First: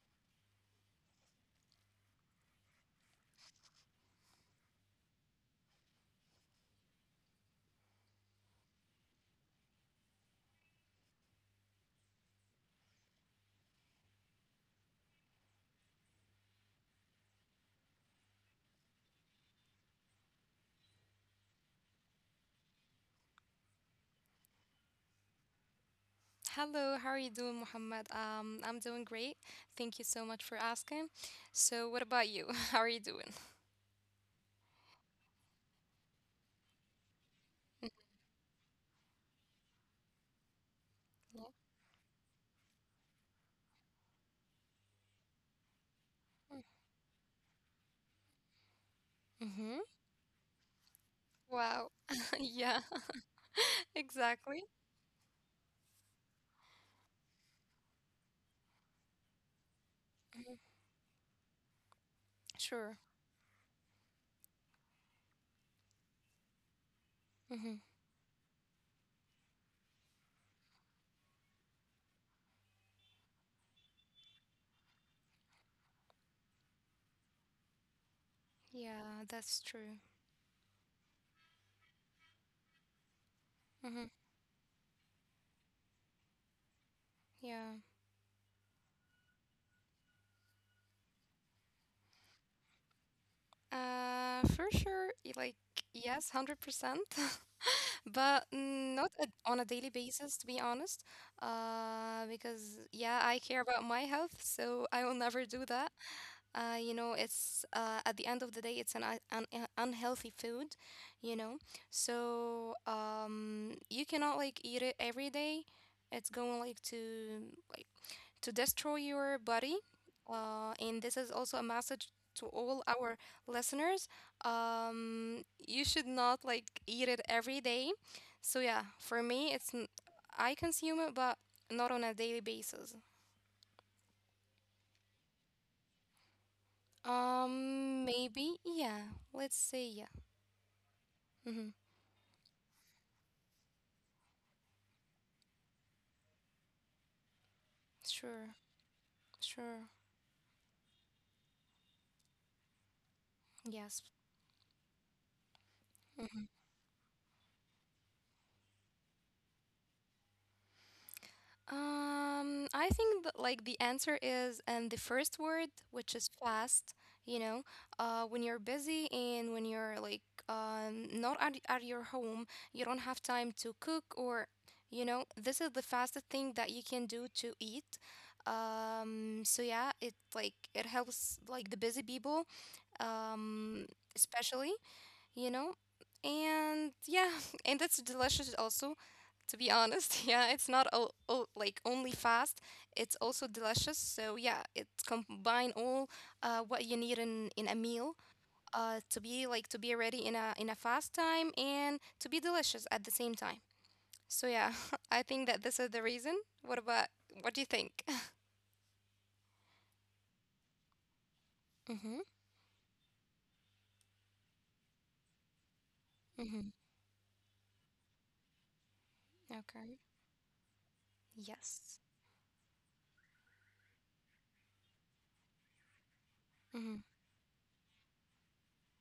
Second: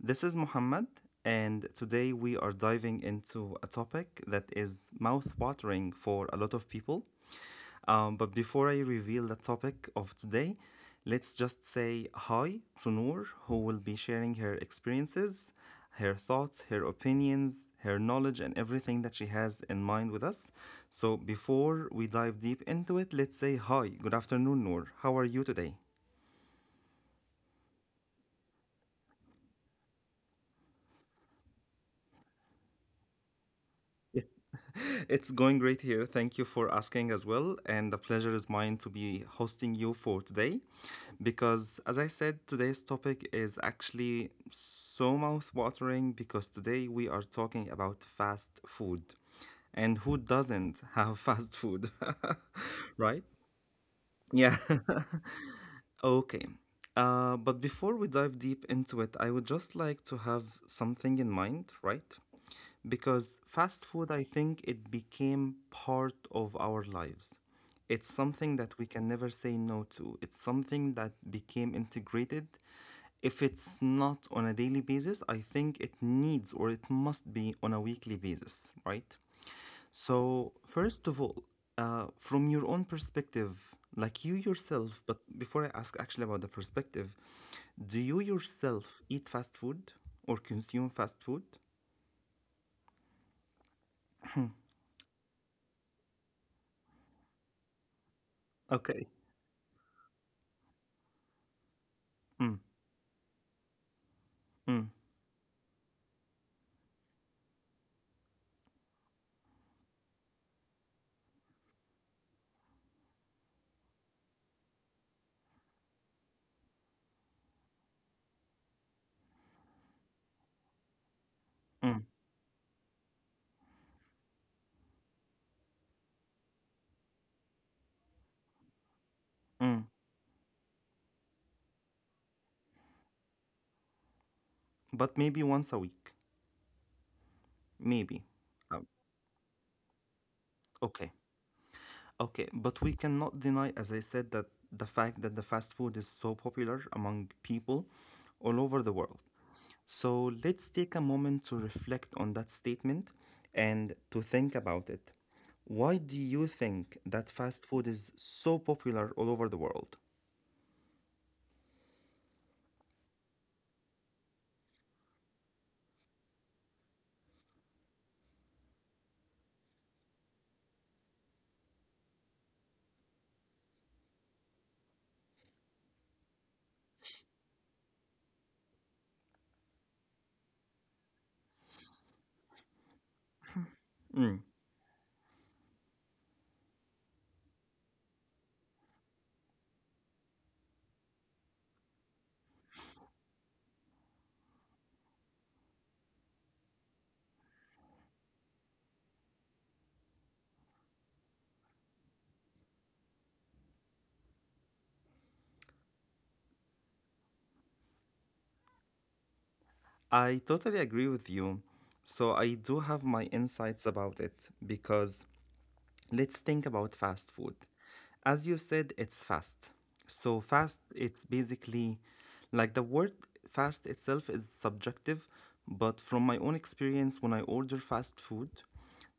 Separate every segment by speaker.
Speaker 1: This is Muhammad, and today we are diving into a topic that is mouth watering for a lot of people. But before I reveal the topic of today, let's just say hi to Noor, who will be sharing her experiences, her thoughts, her opinions, her knowledge, and everything that she has in mind with us. So before we dive deep into it, let's say hi. Good afternoon, Noor. How are you today?
Speaker 2: Hello, how are you doing, Muhammad? I'm doing great. Thank you so much for asking. So, what about you? How are you doing?
Speaker 1: It's going great here. Thank you for asking as well. And the pleasure is mine to be hosting you for today. Because,
Speaker 2: Yeah.
Speaker 1: as I said, today's topic is actually so mouth watering because today we are talking about fast food. And who
Speaker 2: Mm-hmm.
Speaker 1: doesn't have fast food?
Speaker 2: Wow.
Speaker 1: Right?
Speaker 2: Yeah,
Speaker 1: Yeah.
Speaker 2: exactly.
Speaker 1: Okay. But before we dive deep into it, I would just like to have something in mind, right? Because
Speaker 2: Sure.
Speaker 1: fast food, I think it became part of our lives. It's
Speaker 2: Mm-hmm.
Speaker 1: something that we can never say no to. It's something that became integrated. If it's not on a daily basis, I think it needs or it must be on a weekly basis, right?
Speaker 2: Yeah, that's
Speaker 1: So,
Speaker 2: true.
Speaker 1: first of all, from your own perspective, like you
Speaker 2: Mm-hmm.
Speaker 1: yourself, but before I ask actually about the perspective, do you
Speaker 2: Yeah.
Speaker 1: yourself eat fast food or consume fast food?
Speaker 2: For sure, like, yes, 100%, but
Speaker 1: Okay.
Speaker 2: not a, on a daily basis, to be honest.
Speaker 1: Mm,
Speaker 2: Because, yeah, I care about my health,
Speaker 1: mm,
Speaker 2: so I will never do that. You know, it's at the end of the day, it's an, un- un- un- unhealthy food, you know so you cannot like eat it every day. It's going like to destroy your body. Uh, and
Speaker 1: mm,
Speaker 2: this is also a message to all our listeners. You should not like eat it every day. So yeah, for
Speaker 1: mm.
Speaker 2: me, I consume it, but not on a daily basis.
Speaker 1: But maybe once a week. Maybe. Um,
Speaker 2: Maybe, yeah. Let's say yeah.
Speaker 1: okay.
Speaker 2: Mm-hmm.
Speaker 1: Okay. But we cannot deny, as I said, that the fact that the fast food is so popular among people all over the
Speaker 2: Sure,
Speaker 1: world. So
Speaker 2: sure.
Speaker 1: let's take a moment to reflect on that statement and to think
Speaker 2: Yes.
Speaker 1: about it. Why do you think
Speaker 2: hmm
Speaker 1: that fast food is so popular all over the world?
Speaker 2: I think that, like, the answer is and the first word, which is fast, you know, when you're busy and when you're not at, at your home, you don't have time to cook, or, this is the fastest thing that you can do to eat. So yeah, it helps like the busy people,
Speaker 1: Mm,
Speaker 2: um, especially. you know? And yeah, and that's delicious also, to be honest. Yeah, it's not o- o- like only fast, it's also delicious. So yeah, it combine all what you need in a meal to be like to be ready in a fast time and to be delicious at the same time. So yeah, I think that this is the reason. What about what do you think?
Speaker 1: I totally agree with you. So I
Speaker 2: Mm-hmm.
Speaker 1: do have my insights about it because let's think about
Speaker 2: Mm-hmm.
Speaker 1: fast food. As you said, it's fast.
Speaker 2: Okay.
Speaker 1: So fast, it's basically
Speaker 2: Yes.
Speaker 1: like the word fast itself is subjective, but from my own
Speaker 2: Mm-hmm.
Speaker 1: experience, when I order fast food,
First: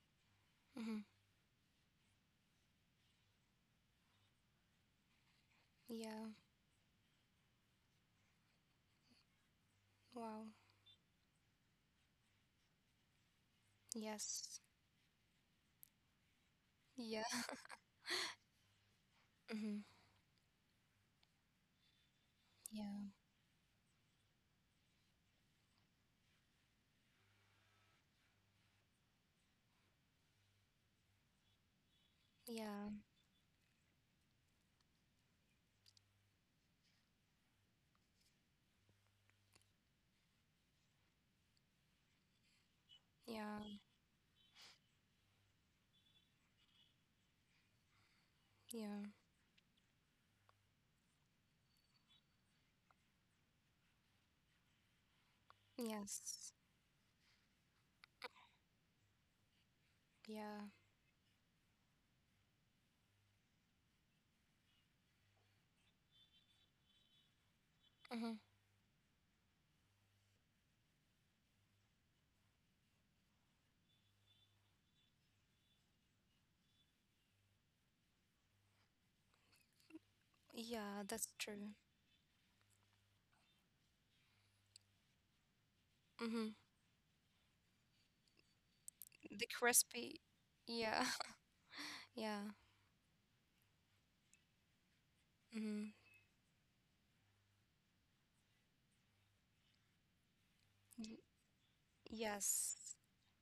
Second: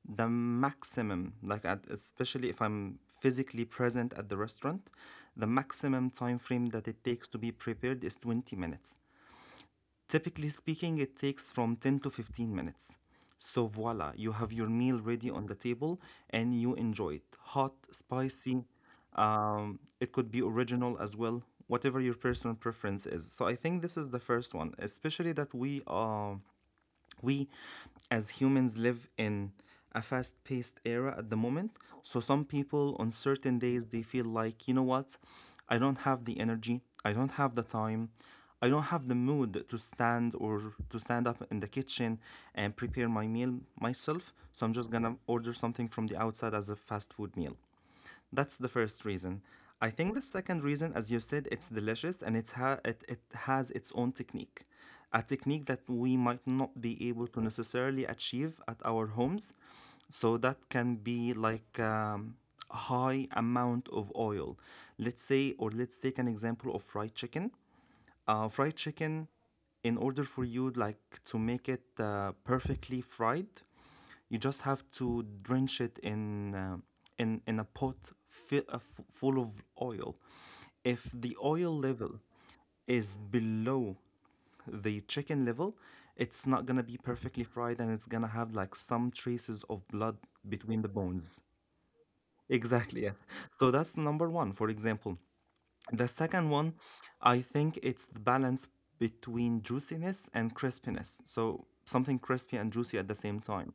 Speaker 1: the
Speaker 2: Mm-hmm.
Speaker 1: maximum especially if I'm physically present at the restaurant, the maximum
Speaker 2: Yeah.
Speaker 1: time frame that it takes to be prepared is 20 minutes.
Speaker 2: Wow.
Speaker 1: Typically speaking, it takes from 10 to 15 minutes, so voila, you
Speaker 2: Yes.
Speaker 1: have your meal ready on the table and you
Speaker 2: Yeah.
Speaker 1: enjoy it hot, spicy.
Speaker 2: Mm-hmm.
Speaker 1: It could be original as well, whatever your personal
Speaker 2: Yeah.
Speaker 1: preference is. So I think this is the first one, especially that we as humans live in a fast paced era at the moment. So some people
Speaker 2: Yeah,
Speaker 1: on certain days they feel like, you know what, I don't have the energy, I don't have the time, I don't have the mood to stand or to stand up in the kitchen and prepare
Speaker 2: yeah,
Speaker 1: my meal myself. So I'm just gonna order something from the outside as a fast food meal. That's the
Speaker 2: yeah,
Speaker 1: first reason. I think the second reason, as you said, it's delicious and it has its own technique, a technique that we
Speaker 2: yes,
Speaker 1: might not be able to necessarily achieve at our homes. So that
Speaker 2: yeah,
Speaker 1: can be like a high amount of oil. Let's say, or let's take an example of fried chicken.
Speaker 2: mm-hmm.
Speaker 1: Fried chicken, in order for you like to make it perfectly fried, you just have to drench it in in a pot full of oil. If the
Speaker 2: Yeah, that's
Speaker 1: oil
Speaker 2: true.
Speaker 1: level is below the chicken level, it's not
Speaker 2: Mm-hmm.
Speaker 1: gonna be perfectly fried and it's gonna have like some traces
Speaker 2: The
Speaker 1: of blood
Speaker 2: crispy,
Speaker 1: between the
Speaker 2: yeah,
Speaker 1: bones.
Speaker 2: yeah,
Speaker 1: Exactly, yes. So that's number one, for example. The
Speaker 2: mm-hmm.
Speaker 1: second one, I think it's the balance between juiciness and crispiness. So something crispy and juicy at the
Speaker 2: Yes,
Speaker 1: same time.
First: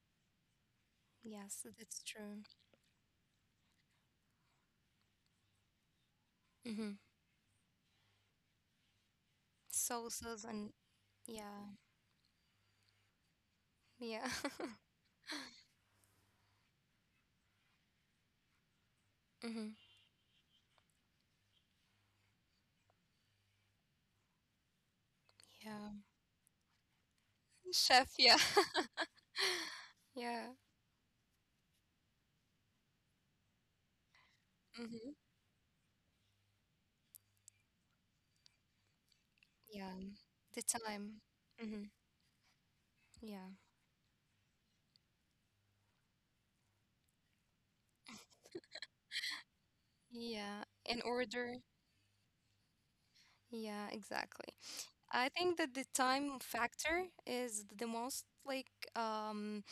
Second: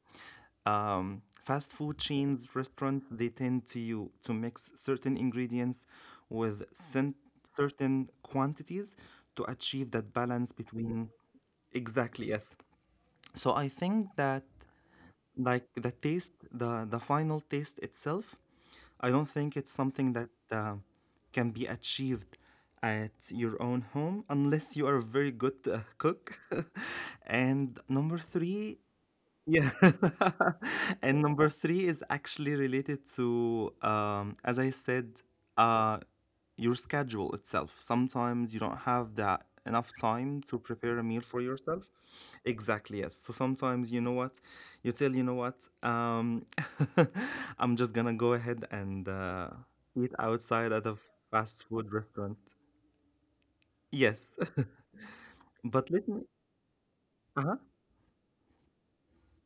Speaker 2: yes,
Speaker 1: Fast food
Speaker 2: that's true.
Speaker 1: chains, restaurants, they tend to mix certain ingredients with
Speaker 2: Mm-hmm.
Speaker 1: certain quantities to achieve that
Speaker 2: Sauces
Speaker 1: balance
Speaker 2: and
Speaker 1: between,
Speaker 2: yeah,
Speaker 1: exactly, yes. So I think
Speaker 2: yeah,
Speaker 1: that like the taste, the final taste itself, I don't
Speaker 2: mm-hmm.
Speaker 1: think it's something that can be achieved at your own home unless you are a very
Speaker 2: Yeah,
Speaker 1: good cook.
Speaker 2: chef,
Speaker 1: And
Speaker 2: yeah,
Speaker 1: number three, yeah.
Speaker 2: yeah,
Speaker 1: And number three is actually related to, as I
Speaker 2: mm-hmm.
Speaker 1: said, uh, your schedule itself. Sometimes you don't have that
Speaker 2: Yeah,
Speaker 1: enough
Speaker 2: the
Speaker 1: time to
Speaker 2: time,
Speaker 1: prepare a meal for
Speaker 2: mm-hmm.
Speaker 1: yourself. Exactly, yes.
Speaker 2: Yeah,
Speaker 1: So sometimes, you know what, you tell, you know what, I'm just gonna go ahead and eat
Speaker 2: yeah,
Speaker 1: outside
Speaker 2: in
Speaker 1: at a
Speaker 2: order,
Speaker 1: fast food restaurant.
Speaker 2: yeah, exactly.
Speaker 1: Yes.
Speaker 2: I think that the
Speaker 1: But let
Speaker 2: time
Speaker 1: me.
Speaker 2: factor is the most like um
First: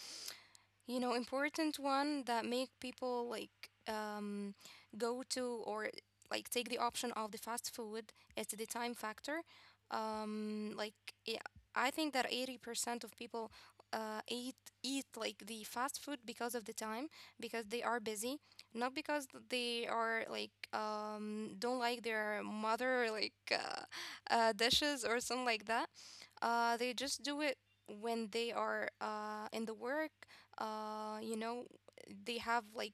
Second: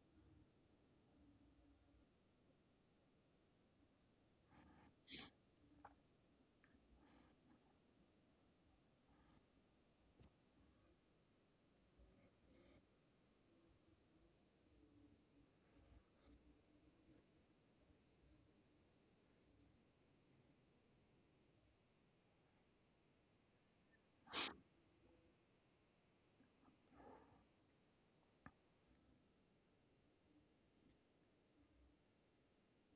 Speaker 2: important one that make people go to, or like take the option of the fast food. It's the time factor. Um like yeah, I think that 80% of people uh eat like the fast food because of the time, because they are busy, not because they are don't like their mother dishes or something like that. They just do it when they are in the work. You know, they have like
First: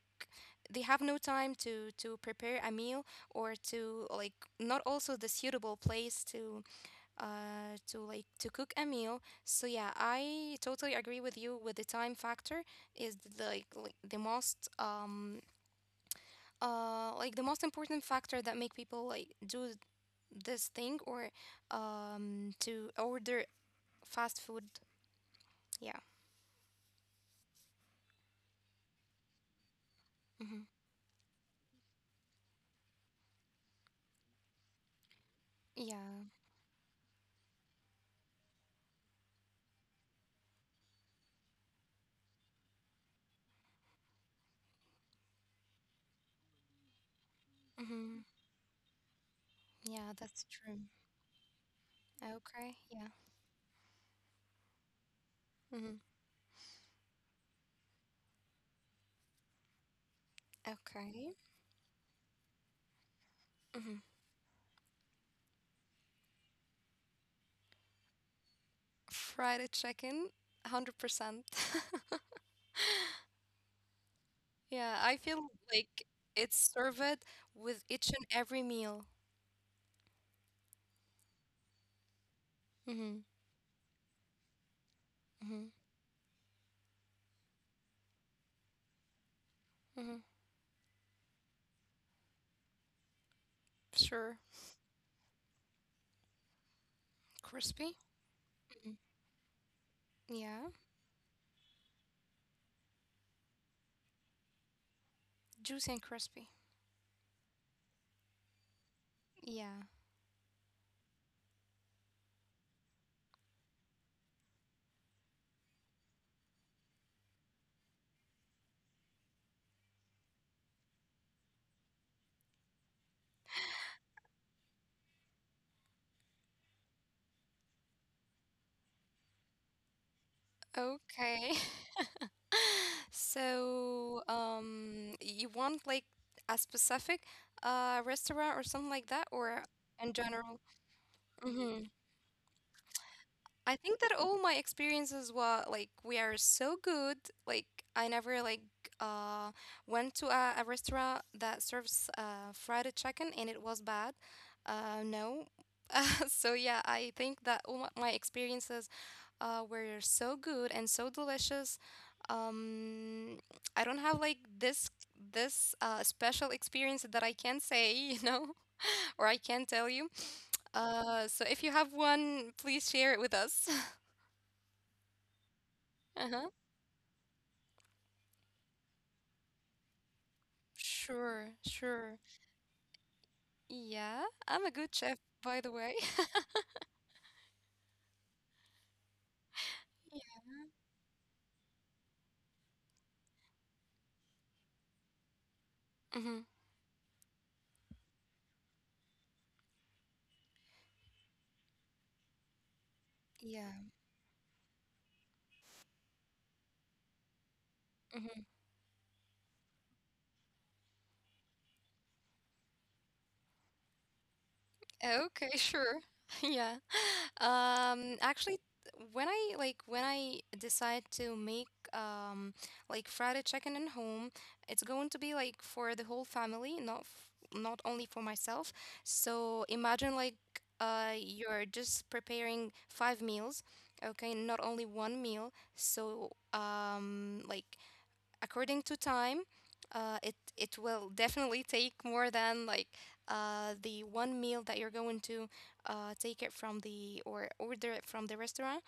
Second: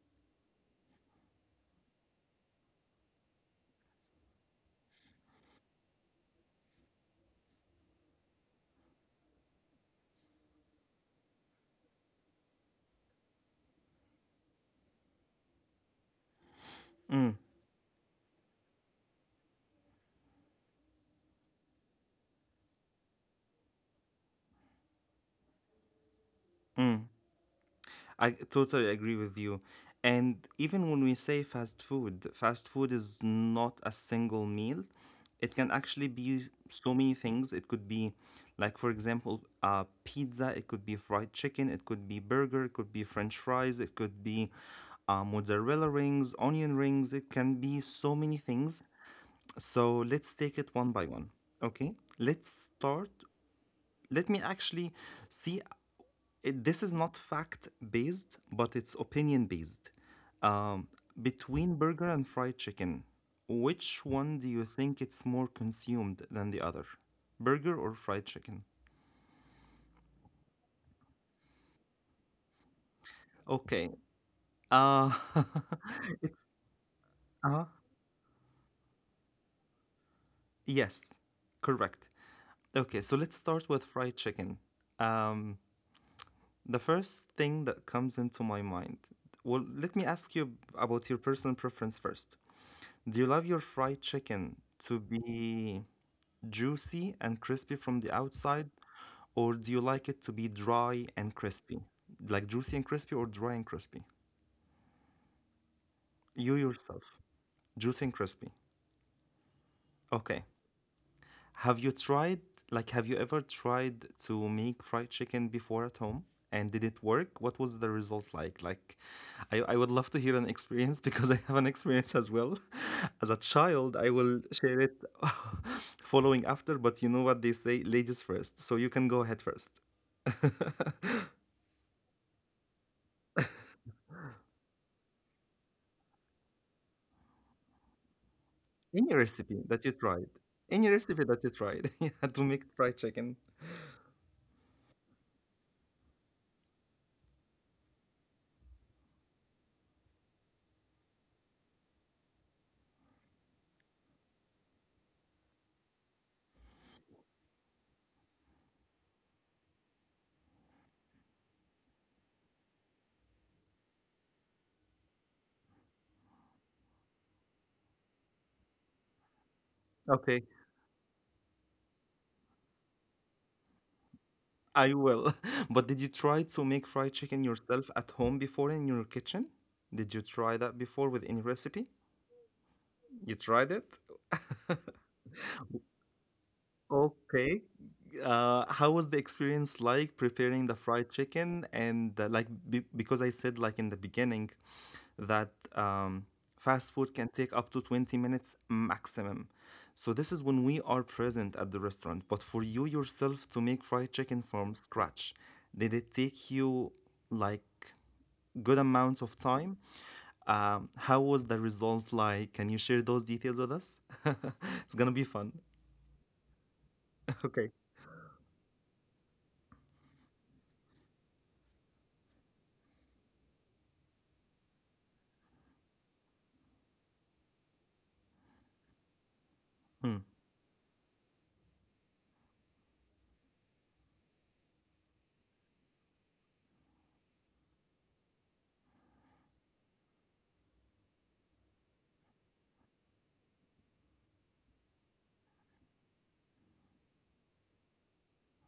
Speaker 2: they have no time to prepare a meal, or to like not also the suitable place to to cook a meal. So yeah, I totally agree with you with the time factor is the,
Speaker 1: Mm,
Speaker 2: like the most important factor that make people do this thing, or to order fast food, yeah.
Speaker 1: mm. I totally agree with you. And
Speaker 2: hmm
Speaker 1: even when we say fast food is not a single meal. It can actually
Speaker 2: Yeah.
Speaker 1: be so many things. It could be, like, for example, pizza, it could be fried chicken, it could be burger, it could be french fries, it could be mozzarella rings, onion rings. It can be so
Speaker 2: hmm
Speaker 1: many things. So
Speaker 2: Yeah,
Speaker 1: let's
Speaker 2: that's
Speaker 1: take it
Speaker 2: true.
Speaker 1: one by one. Okay, let's
Speaker 2: Okay.
Speaker 1: start.
Speaker 2: Yeah.
Speaker 1: Let me actually see
Speaker 2: hmm
Speaker 1: it, this is not fact based, but it's opinion based. Um,
Speaker 2: Okay.
Speaker 1: between burger and fried chicken,
Speaker 2: hmm
Speaker 1: which one do you think it's more consumed than the other? Burger or fried chicken?
Speaker 2: Fried chicken, 100%.
Speaker 1: Okay.
Speaker 2: Yeah,
Speaker 1: Uh,
Speaker 2: I feel like
Speaker 1: it's
Speaker 2: it's served
Speaker 1: uh
Speaker 2: with each and every meal.
Speaker 1: yes, correct. Okay,
Speaker 2: hmm
Speaker 1: so let's start with fried chicken.
Speaker 2: hmm
Speaker 1: Um, the first thing that comes into my mind. Well, let
Speaker 2: hmm
Speaker 1: me ask you about your personal preference first. Do you love your fried
Speaker 2: Sure.
Speaker 1: chicken to be juicy and
Speaker 2: Crispy?
Speaker 1: crispy from the
Speaker 2: hmm
Speaker 1: outside, or do you like it to
Speaker 2: Yeah.
Speaker 1: be dry and crispy? Like juicy and crispy or dry and crispy?
Speaker 2: Juicy and crispy.
Speaker 1: You yourself, juicy and crispy.
Speaker 2: Yeah.
Speaker 1: Okay. Have you tried, like, have you ever tried to make fried chicken before at home? And did it work? What was the result like? Like, I would love to hear an experience because I have an experience as well. As a child, I will share it following after, but you know what they say, ladies first. So you can go ahead first.
Speaker 2: Okay. So, you want like a specific restaurant or something like
Speaker 1: Any
Speaker 2: that,
Speaker 1: recipe
Speaker 2: or
Speaker 1: that you
Speaker 2: in
Speaker 1: tried,
Speaker 2: general?
Speaker 1: any recipe that you
Speaker 2: Mm-hmm.
Speaker 1: tried, yeah, to make fried chicken.
Speaker 2: I think that all my experiences were like we are so good. Like, I never uh went to a restaurant that serves fried chicken and it was bad. No. So yeah, I think that all my experiences were so good and so delicious. Um, I don't have like this special experience that I can say, you know, or I can tell you.
Speaker 1: Okay.
Speaker 2: So if you have one, please share it with us.
Speaker 1: I will. But did you try
Speaker 2: Uh-huh.
Speaker 1: to make fried chicken yourself at home before in your kitchen? Did you try that before with any
Speaker 2: Sure,
Speaker 1: recipe?
Speaker 2: sure.
Speaker 1: You tried it?
Speaker 2: Yeah, I'm a good chef, by the way.
Speaker 1: Okay. How was the experience like
Speaker 2: Yeah.
Speaker 1: preparing the fried chicken? And like, be because I said like in the beginning, that
Speaker 2: hmm
Speaker 1: fast food can take up to 20 minutes maximum. So, this is when we are present at the restaurant. But for you
Speaker 2: Yeah.
Speaker 1: yourself to make fried chicken from scratch, did it take you like good amount of time? How was the result like? Can you share those details with us? It's
Speaker 2: Oh,
Speaker 1: gonna be
Speaker 2: okay,
Speaker 1: fun.
Speaker 2: sure. Yeah.
Speaker 1: Okay.
Speaker 2: Actually, when I decide to make um like fried chicken at home, it's going to be like for the whole family, not only for myself. So imagine
Speaker 1: Hmm.
Speaker 2: you're just preparing five meals, okay, not only one meal. So according to time, it will definitely take more than the one meal that you're going to take it from the or order it from the restaurant.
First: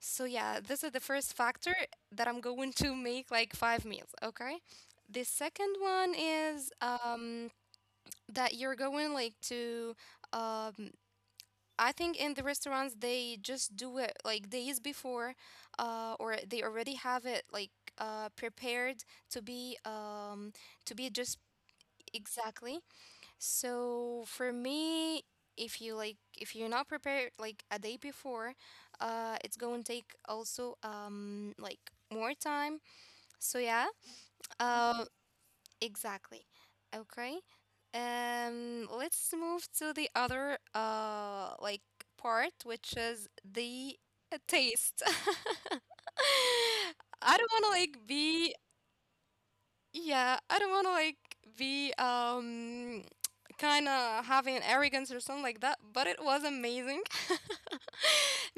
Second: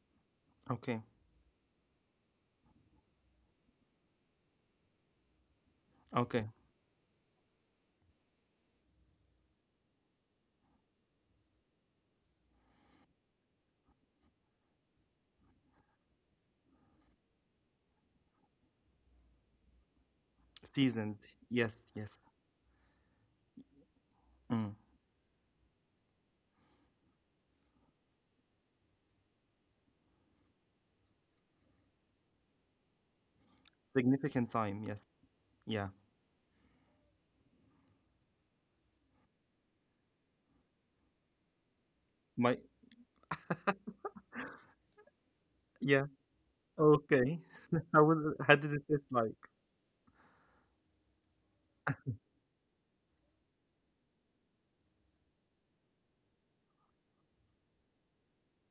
Speaker 2: So yeah, this is the
Speaker 1: Okay.
Speaker 2: first factor, that I'm going to make like five meals. Okay. The second one
Speaker 1: Okay.
Speaker 2: is that you're going to um, I think in the restaurants they just do it like days before, or they already have it like prepared to be um, to
Speaker 1: Seasoned.
Speaker 2: be just
Speaker 1: Yes. Yes.
Speaker 2: exactly. So for
Speaker 1: Mm.
Speaker 2: me, if you're not prepared like a day before, it's going to take also like more time. So yeah,
Speaker 1: Significant time. Yes.
Speaker 2: um,
Speaker 1: Yeah.
Speaker 2: exactly. Okay. Let's move to the other
Speaker 1: My.
Speaker 2: part, which is the taste.
Speaker 1: Yeah. Okay.
Speaker 2: I don't want to
Speaker 1: How was
Speaker 2: like
Speaker 1: it? How
Speaker 2: be
Speaker 1: did it taste like?
Speaker 2: Yeah, I don't want to be kind of having an arrogance or something like that, but it was amazing.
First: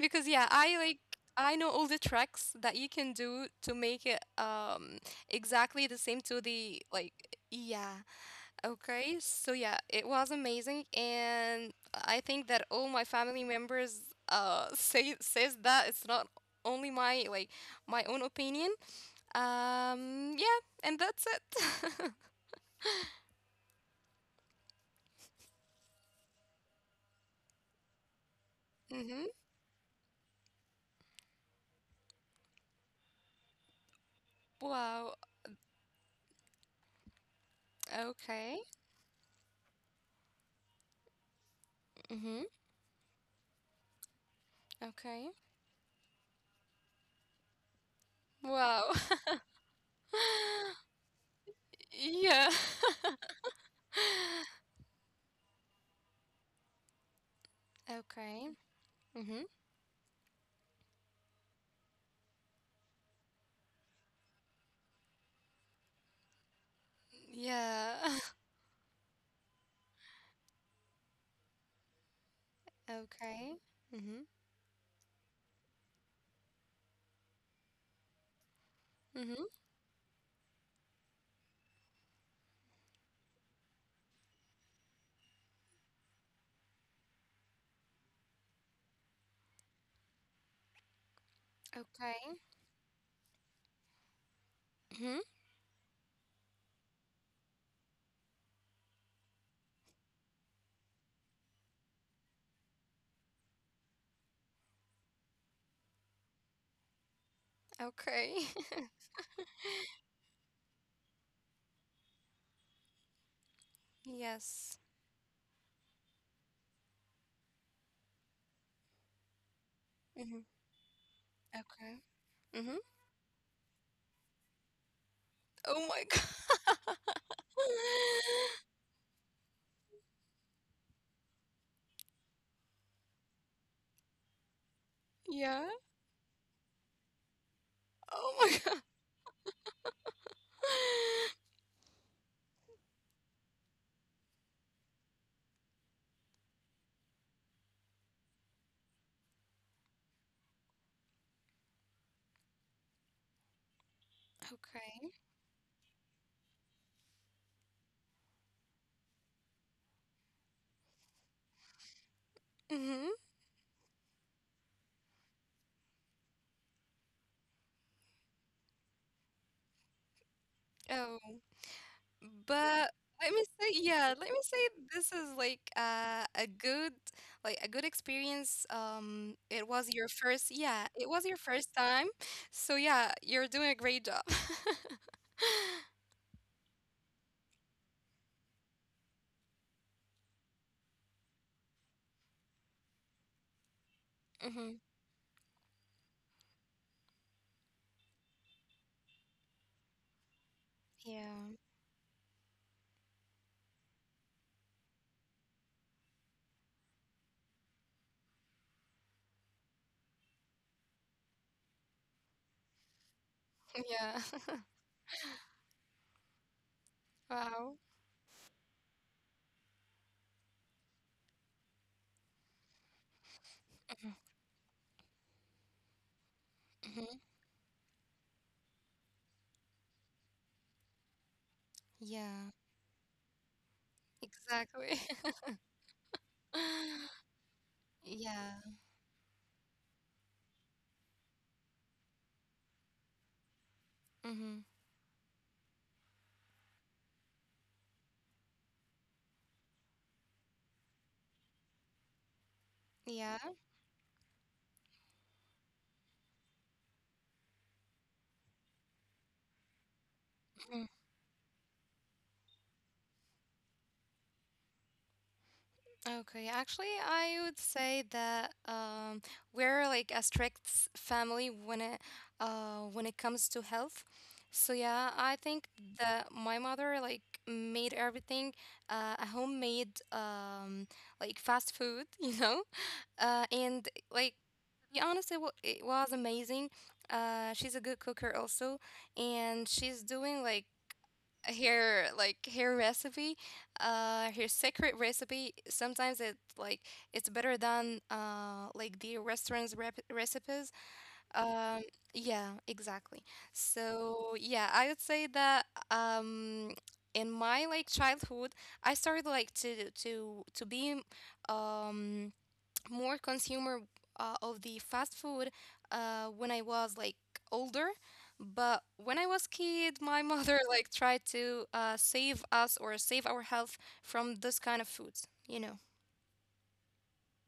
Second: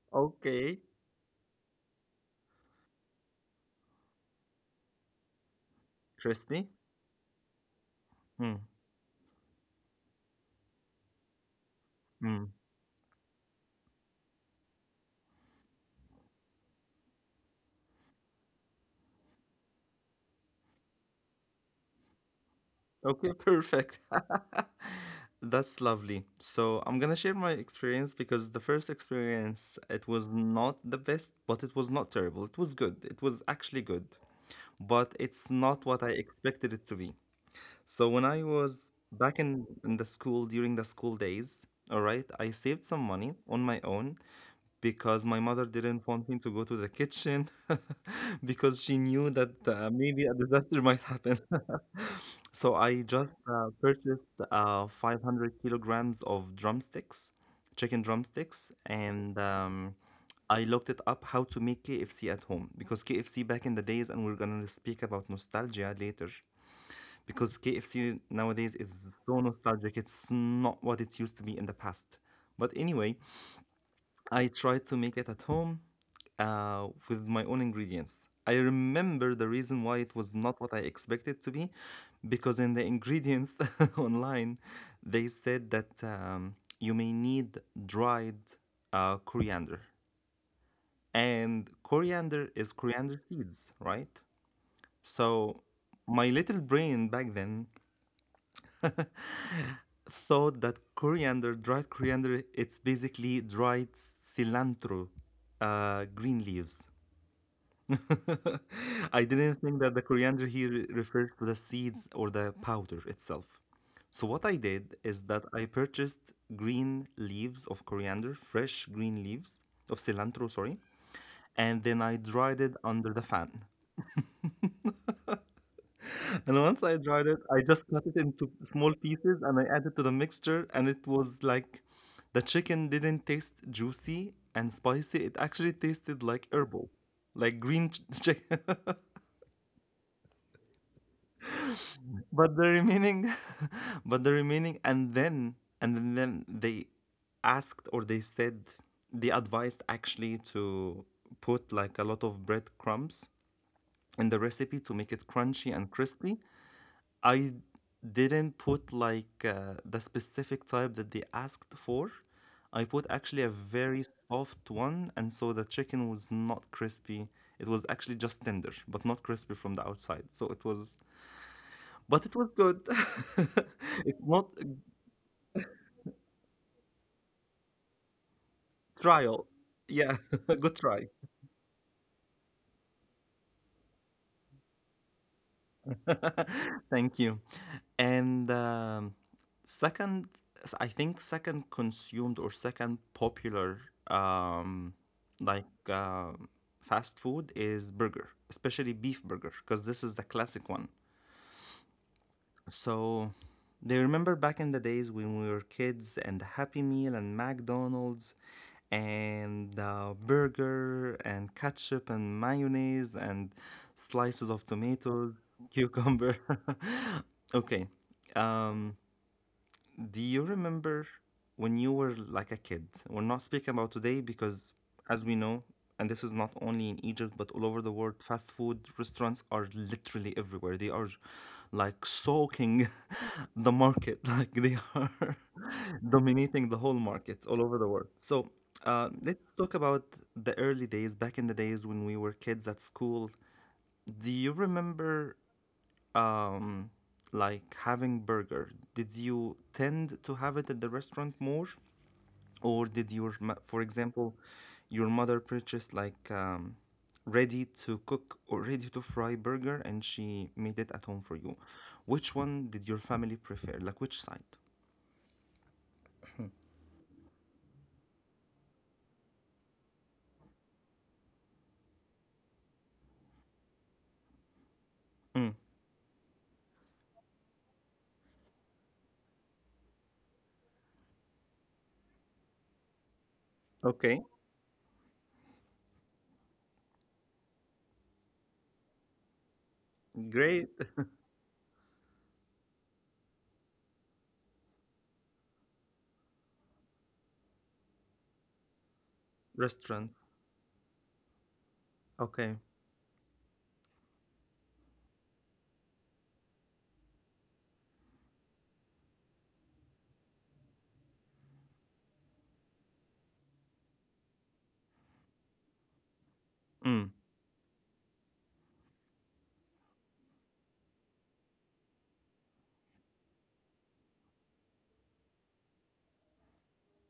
Speaker 2: Because yeah,
Speaker 1: Okay.
Speaker 2: I know all the tricks that you can do to make it exactly the same to
Speaker 1: Crispy?
Speaker 2: the like yeah.
Speaker 1: Mm,
Speaker 2: Okay, so yeah, it was amazing, and I think
Speaker 1: mm.
Speaker 2: that all my family members says that it's not only my own opinion. Yeah, and that's it.
Speaker 1: Okay, perfect. That's lovely. So I'm gonna share my experience because the first
Speaker 2: Mm-hmm.
Speaker 1: experience, it was not the best, but it was not terrible. It was good. It was actually good, but
Speaker 2: Wow.
Speaker 1: it's not what I expected it to be. So when I
Speaker 2: Okay.
Speaker 1: was back in the school during the school days, all right, I
Speaker 2: Mm-hmm.
Speaker 1: saved some money on my own because my
Speaker 2: Okay.
Speaker 1: mother didn't want me to go to the kitchen because she
Speaker 2: Wow.
Speaker 1: knew that maybe a disaster might happen.
Speaker 2: Yeah.
Speaker 1: So I just purchased 500 kilograms of drumsticks, chicken
Speaker 2: Okay.
Speaker 1: drumsticks, and
Speaker 2: Mm-hmm.
Speaker 1: I looked it up how to make KFC at home, because KFC back in the days, and we're gonna speak about nostalgia later, because
Speaker 2: Yeah.
Speaker 1: KFC nowadays is so nostalgic. It's not what it used to be in the past. But anyway,
Speaker 2: Okay. Mm-hmm.
Speaker 1: I tried to make it at home with my own ingredients. I remember
Speaker 2: Mm-hmm.
Speaker 1: the reason why it was not what I expected to be, because in the ingredients online, they said that you may need dried coriander. And
Speaker 2: Okay.
Speaker 1: coriander is coriander seeds, right?
Speaker 2: Mm-hmm.
Speaker 1: So my little brain back then thought that coriander, dried coriander, it's basically dried cilantro, green leaves.
Speaker 2: Okay.
Speaker 1: I didn't think that the coriander here refers to the seeds or the powder itself. So, what I
Speaker 2: Yes.
Speaker 1: did is that I purchased green leaves of coriander, fresh green leaves of cilantro,
Speaker 2: Mhm.
Speaker 1: sorry, and then
Speaker 2: Okay.
Speaker 1: I dried it
Speaker 2: Mhm.
Speaker 1: under the fan.
Speaker 2: Oh my god.
Speaker 1: And once I dried it, I just cut it into small pieces and I added to the mixture, and it was like the chicken didn't taste juicy and spicy, it actually
Speaker 2: Yeah.
Speaker 1: tasted like herbal, like green
Speaker 2: Oh
Speaker 1: chicken.
Speaker 2: my god.
Speaker 1: But the remaining, but the remaining, and then and then they asked, or they said, they advised actually to put like a lot of breadcrumbs in the recipe to make it
Speaker 2: Okay.
Speaker 1: crunchy and crispy. I didn't put like the specific type that they asked for. I put actually
Speaker 2: Mhm.
Speaker 1: a very soft one, and so the chicken was not crispy. It was actually just tender, but not crispy from the outside. So it was
Speaker 2: Oh,
Speaker 1: but it was good.
Speaker 2: but let me say,
Speaker 1: It's
Speaker 2: yeah,
Speaker 1: not
Speaker 2: let me
Speaker 1: a
Speaker 2: say this is a good, like a good experience.
Speaker 1: trial.
Speaker 2: It was your
Speaker 1: Yeah,
Speaker 2: first,
Speaker 1: good
Speaker 2: yeah,
Speaker 1: try.
Speaker 2: it was your first time, so yeah, you're doing a great job.
Speaker 1: Thank you. And Second, I think second consumed or second popular um,
Speaker 2: Mhm.
Speaker 1: like fast food is burger, especially beef burger, because this is the classic one.
Speaker 2: Yeah.
Speaker 1: So they remember back in the days when we were kids and the Happy Meal and McDonald's and burger and ketchup and mayonnaise and
Speaker 2: Yeah.
Speaker 1: slices of tomatoes, cucumber.
Speaker 2: Wow.
Speaker 1: Okay. Um, do you remember when you were like a kid? We're not speaking about
Speaker 2: Mhm.
Speaker 1: today because, as we know, and this is not only in
Speaker 2: Mhm.
Speaker 1: Egypt but all over the world, fast food restaurants are literally everywhere. They are like
Speaker 2: Yeah.
Speaker 1: soaking the market, like they
Speaker 2: Exactly.
Speaker 1: are dominating the whole market all over the world.
Speaker 2: Yeah.
Speaker 1: So, let's talk about the early days, back in the days when we were kids at school. Do you
Speaker 2: Mhm.
Speaker 1: remember um, like having burger, did you tend to have it at the restaurant more, or did
Speaker 2: Yeah.
Speaker 1: your, for example, your mother purchased like ready to cook or ready to fry burger and she
Speaker 2: Mhm.
Speaker 1: made it at home for you? Which one did your family prefer? Like which side?
Speaker 2: Okay. Actually, I would say that we're like a strict family when it comes to health. So yeah, I
Speaker 1: Mm.
Speaker 2: think that my mother like made everything a homemade like fast food, you know, and
Speaker 1: Okay,
Speaker 2: like, to be honest, it was amazing. She's a good cooker also, and she's doing like
Speaker 1: great
Speaker 2: her recipe, her secret recipe. Sometimes it's better than like the restaurants rep
Speaker 1: restaurant.
Speaker 2: recipes. um yeah,
Speaker 1: Okay.
Speaker 2: exactly. So yeah, I would say that um in my childhood, I started to be um more consumer of the fast food when I was like
Speaker 1: Mm.
Speaker 2: older. But when I was kid, my mother like tried to save us or save our health from this kind of foods, you know.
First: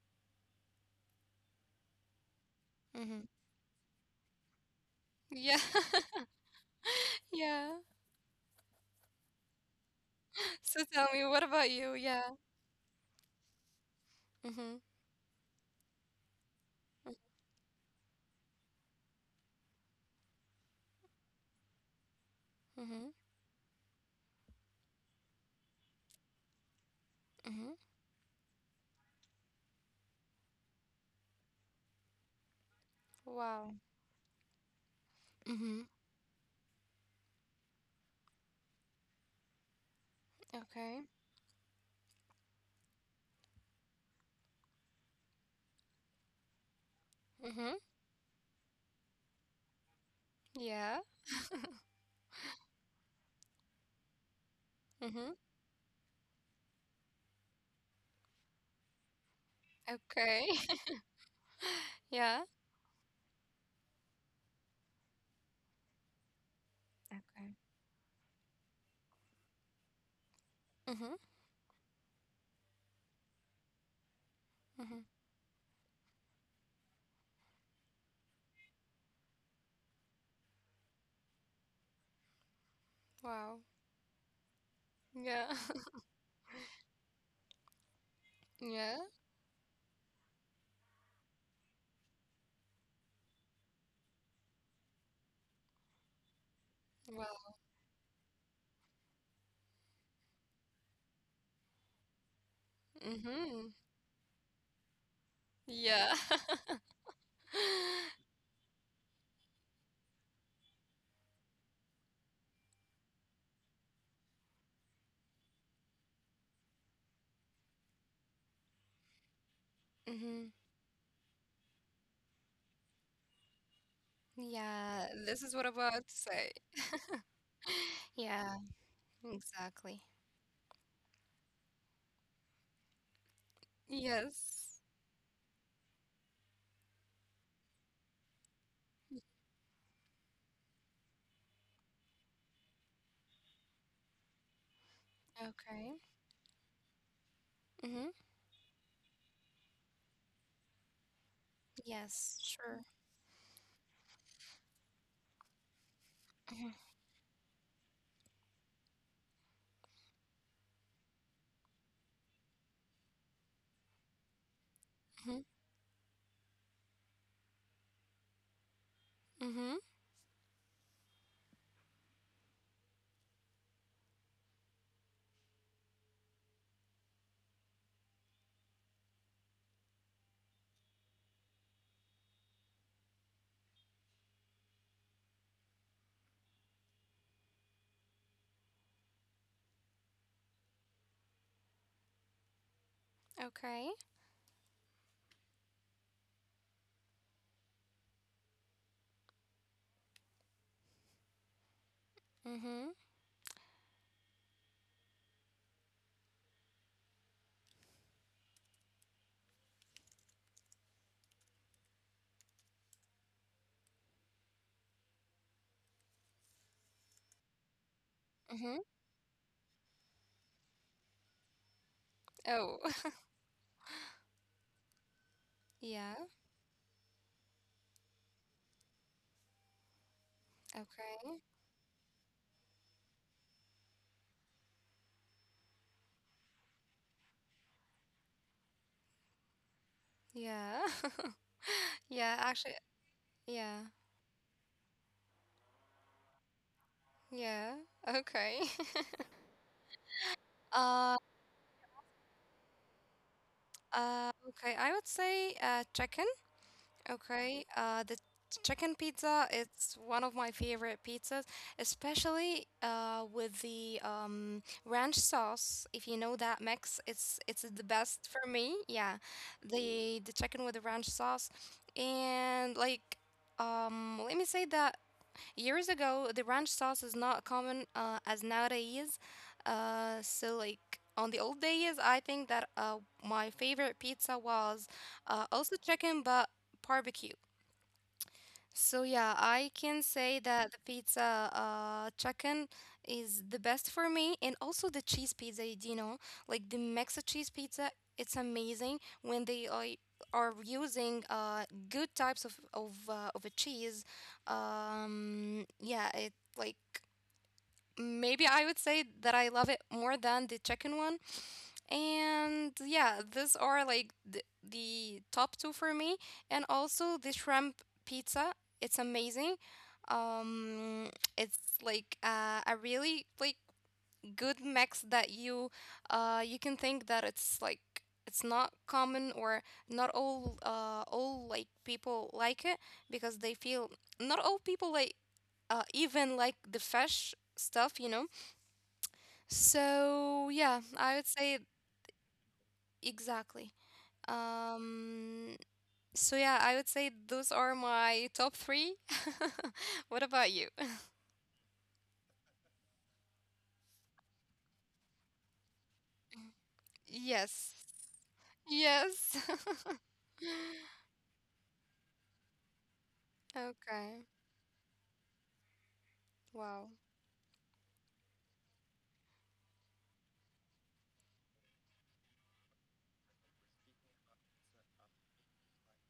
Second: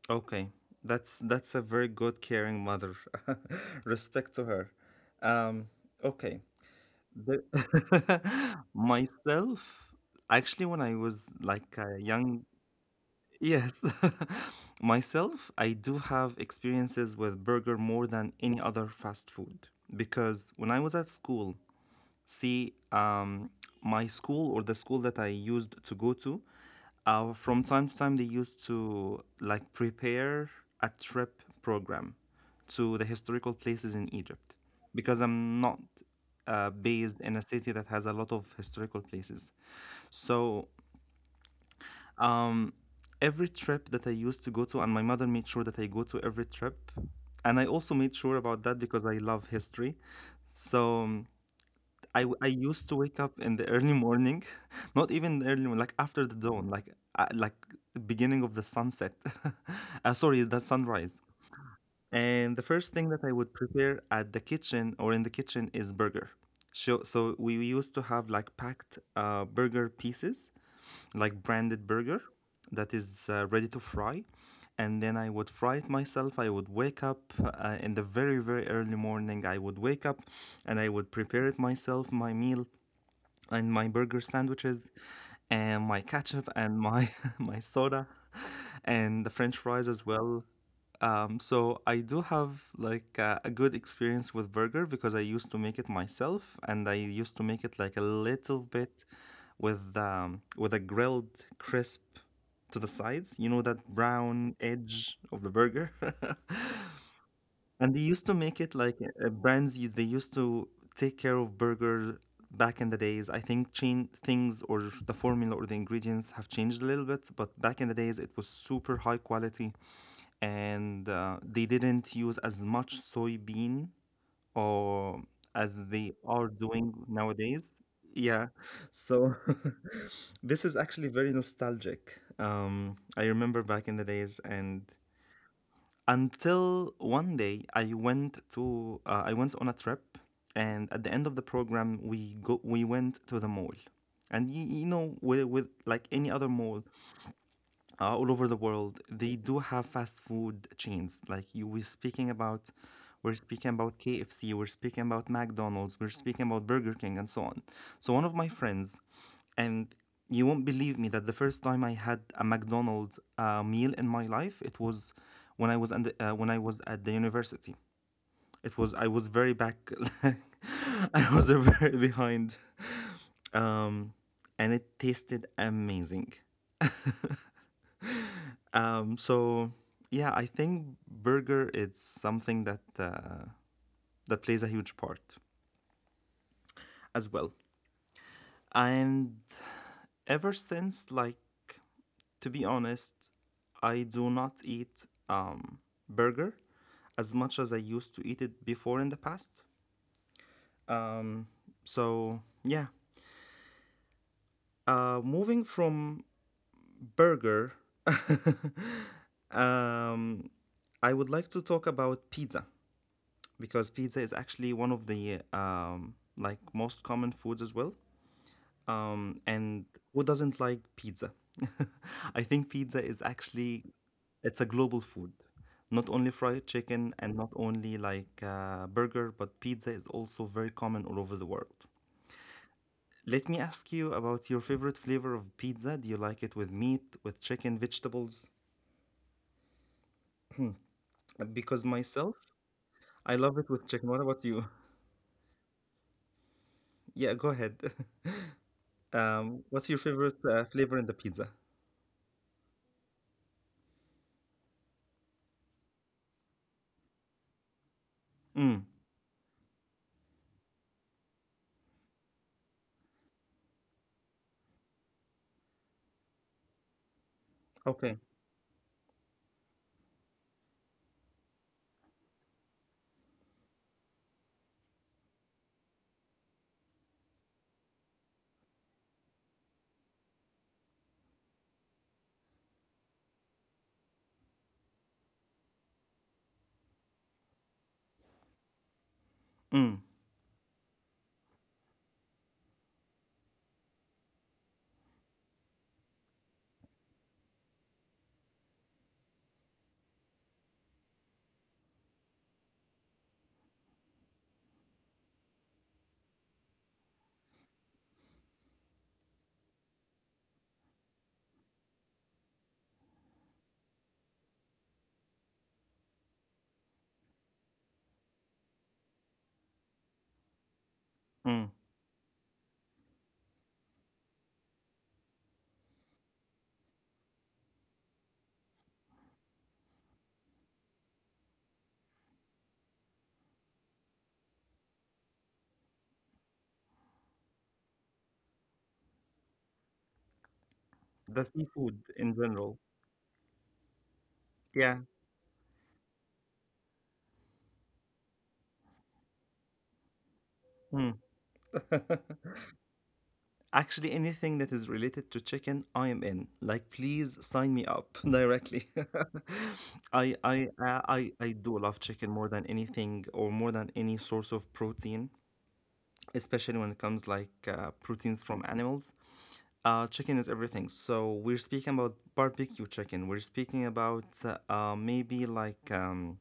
Speaker 1: Okay, that's a very good, caring mother.
Speaker 2: hmm
Speaker 1: Respect to her.
Speaker 2: Yeah,
Speaker 1: Um, okay, the
Speaker 2: yeah.
Speaker 1: myself, actually,
Speaker 2: So
Speaker 1: when I
Speaker 2: tell me, what
Speaker 1: was
Speaker 2: about
Speaker 1: like
Speaker 2: you?
Speaker 1: a
Speaker 2: Yeah.
Speaker 1: young, yes,
Speaker 2: Mm-hmm.
Speaker 1: myself, I do have experiences with burger more than any other fast food because when I was at school, see,
Speaker 2: Mm-hmm.
Speaker 1: my school or the school that I used to go to,
Speaker 2: Mm-hmm.
Speaker 1: from time to time they used to like prepare a trip program to the
Speaker 2: Wow.
Speaker 1: historical places in Egypt because
Speaker 2: Mm-hmm.
Speaker 1: I'm not based in a city that has a lot of historical places. So
Speaker 2: Okay.
Speaker 1: um, every trip that I used to go to, and my mother made sure that I go to every trip, and I
Speaker 2: Mm-hmm.
Speaker 1: also made sure about that because I love history. So
Speaker 2: Yeah.
Speaker 1: um, I used to wake up in the early morning, not even the
Speaker 2: Mm-hmm.
Speaker 1: early, like after the dawn, like beginning of the sunset. Sorry, the
Speaker 2: Okay.
Speaker 1: sunrise. And the
Speaker 2: Yeah.
Speaker 1: first thing that I would prepare at the kitchen or in the kitchen is burger. So, so we
Speaker 2: Okay.
Speaker 1: used to have like packed burger pieces,
Speaker 2: Mm-hmm.
Speaker 1: like branded burger that is ready to fry. And then I
Speaker 2: Mm-hmm.
Speaker 1: would fry it myself. I would wake up in the very, very early morning. I would wake up and I would prepare it myself, my meal and my
Speaker 2: Wow.
Speaker 1: burger sandwiches and
Speaker 2: Yeah.
Speaker 1: my ketchup and my my soda and the
Speaker 2: Yeah.
Speaker 1: french fries as well. So I do have like a good experience with burger because I used to make it myself and I used to make
Speaker 2: Wow.
Speaker 1: it like a little bit with a grilled crisp to the sides, you know, that
Speaker 2: Mm-hmm.
Speaker 1: brown edge of the burger.
Speaker 2: Yeah.
Speaker 1: And they used to make it like brands. They used to take care of burger back in the days. I think change things or the formula or the ingredients have changed a little bit, but back in the days it was super high quality,
Speaker 2: Mm-hmm.
Speaker 1: and they didn't use as much soybean or
Speaker 2: Yeah, this is what
Speaker 1: as
Speaker 2: I'm
Speaker 1: they
Speaker 2: about to
Speaker 1: are
Speaker 2: say.
Speaker 1: doing nowadays. Yeah,
Speaker 2: Yeah,
Speaker 1: so
Speaker 2: exactly.
Speaker 1: this is actually very nostalgic. I remember back in the
Speaker 2: Yes.
Speaker 1: days and until one day I went to I went on a trip, and at the end of the program we went to the mall, and you know,
Speaker 2: Okay.
Speaker 1: with like any other mall
Speaker 2: Mm-hmm.
Speaker 1: all over the world they do have fast food chains like you were speaking
Speaker 2: Yes,
Speaker 1: about.
Speaker 2: sure.
Speaker 1: We're speaking about KFC, we're speaking about McDonald's, we're speaking about
Speaker 2: Mm-hmm.
Speaker 1: Burger King, and so on. So, one of my friends and you won't believe me that the first time I had a McDonald's meal in my life, it was when I was and when I was at the university. It was I was very
Speaker 2: Mm-hmm.
Speaker 1: back,
Speaker 2: Mm-hmm.
Speaker 1: I was very behind, um, and it tasted amazing. So yeah, I think burger is something that that plays a huge part as well. And ever since like to be honest, I
Speaker 2: Okay.
Speaker 1: do not eat burger as much as I used to eat it before in the past. Um, so yeah,
Speaker 2: Mm-hmm.
Speaker 1: moving from burger, um, I would like to talk about pizza because pizza is actually one of the like most common foods as well.
Speaker 2: Mm-hmm.
Speaker 1: And who doesn't like pizza? I think pizza
Speaker 2: Oh.
Speaker 1: is actually it's a global food. Not only
Speaker 2: Yeah.
Speaker 1: fried chicken and not only like burger, but pizza is also very common all over the
Speaker 2: Okay.
Speaker 1: world. Let me ask you about your favorite flavor of pizza. Do you like it with meat, with chicken, vegetables?
Speaker 2: Yeah.
Speaker 1: Because myself,
Speaker 2: Yeah, actually,
Speaker 1: I love it with chicken.
Speaker 2: yeah.
Speaker 1: What about you? Yeah, go ahead.
Speaker 2: Yeah. Okay.
Speaker 1: What's your favorite flavor in the pizza?
Speaker 2: Uh, okay. I would say chicken. Okay, the
Speaker 1: Mm,
Speaker 2: chicken pizza, it's one of my favorite pizzas, especially with the ranch sauce. If you know that mix, it's
Speaker 1: okay.
Speaker 2: the best for me. Yeah, the chicken with the ranch sauce, and like let me say that years ago, the ranch sauce is not common as nowadays. So, like, on the old days, I think that my favorite pizza was also chicken, but barbecue. So yeah,
Speaker 1: Mm,
Speaker 2: I can say that the pizza chicken is the best for me, and also the cheese pizza, you know, like the Mexican cheese pizza. It's amazing when they are using good types of of a cheese. Yeah, it like maybe I would say that I love it more than the chicken one. And yeah, these are like the top two for me. And also the shrimp pizza, it's amazing. Um,
Speaker 1: mm.
Speaker 2: it's a really like good mix that you can think that it's not common, or not all all like people like it, because they feel not all people even like the fish stuff, you know. So yeah,
Speaker 1: The
Speaker 2: I would say
Speaker 1: seafood in general.
Speaker 2: exactly.
Speaker 1: Yeah.
Speaker 2: Um, so yeah, I would say those are my top three. What about you?
Speaker 1: Actually, anything that is related to chicken, I am in. Like, please sign me
Speaker 2: Yes.
Speaker 1: up directly.
Speaker 2: Yes.
Speaker 1: I I do love chicken more than anything or more than any source
Speaker 2: Okay.
Speaker 1: of protein, especially when it
Speaker 2: Wow.
Speaker 1: comes like proteins from animals. Chicken is everything. So we're speaking about barbecue chicken. We're speaking about maybe like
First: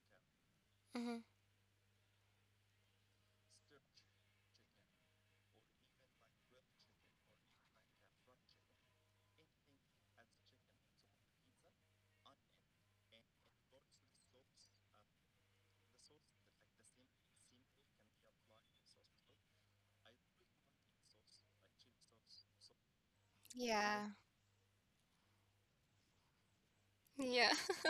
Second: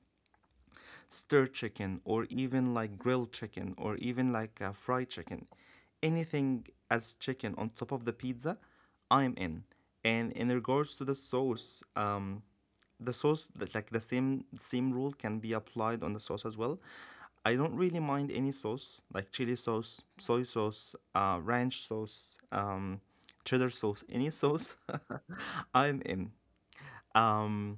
Speaker 2: hmm
Speaker 1: stir chicken or even like grilled chicken or even like a fried chicken, anything. As chicken on top of the pizza, I'm in. And in regards to the sauce, the sauce that like the same rule can be applied on the sauce as well. I don't really mind any sauce like chili sauce, soy sauce, ranch sauce, cheddar
Speaker 2: Yeah.
Speaker 1: sauce, any sauce. I'm in.
Speaker 2: Yeah.
Speaker 1: um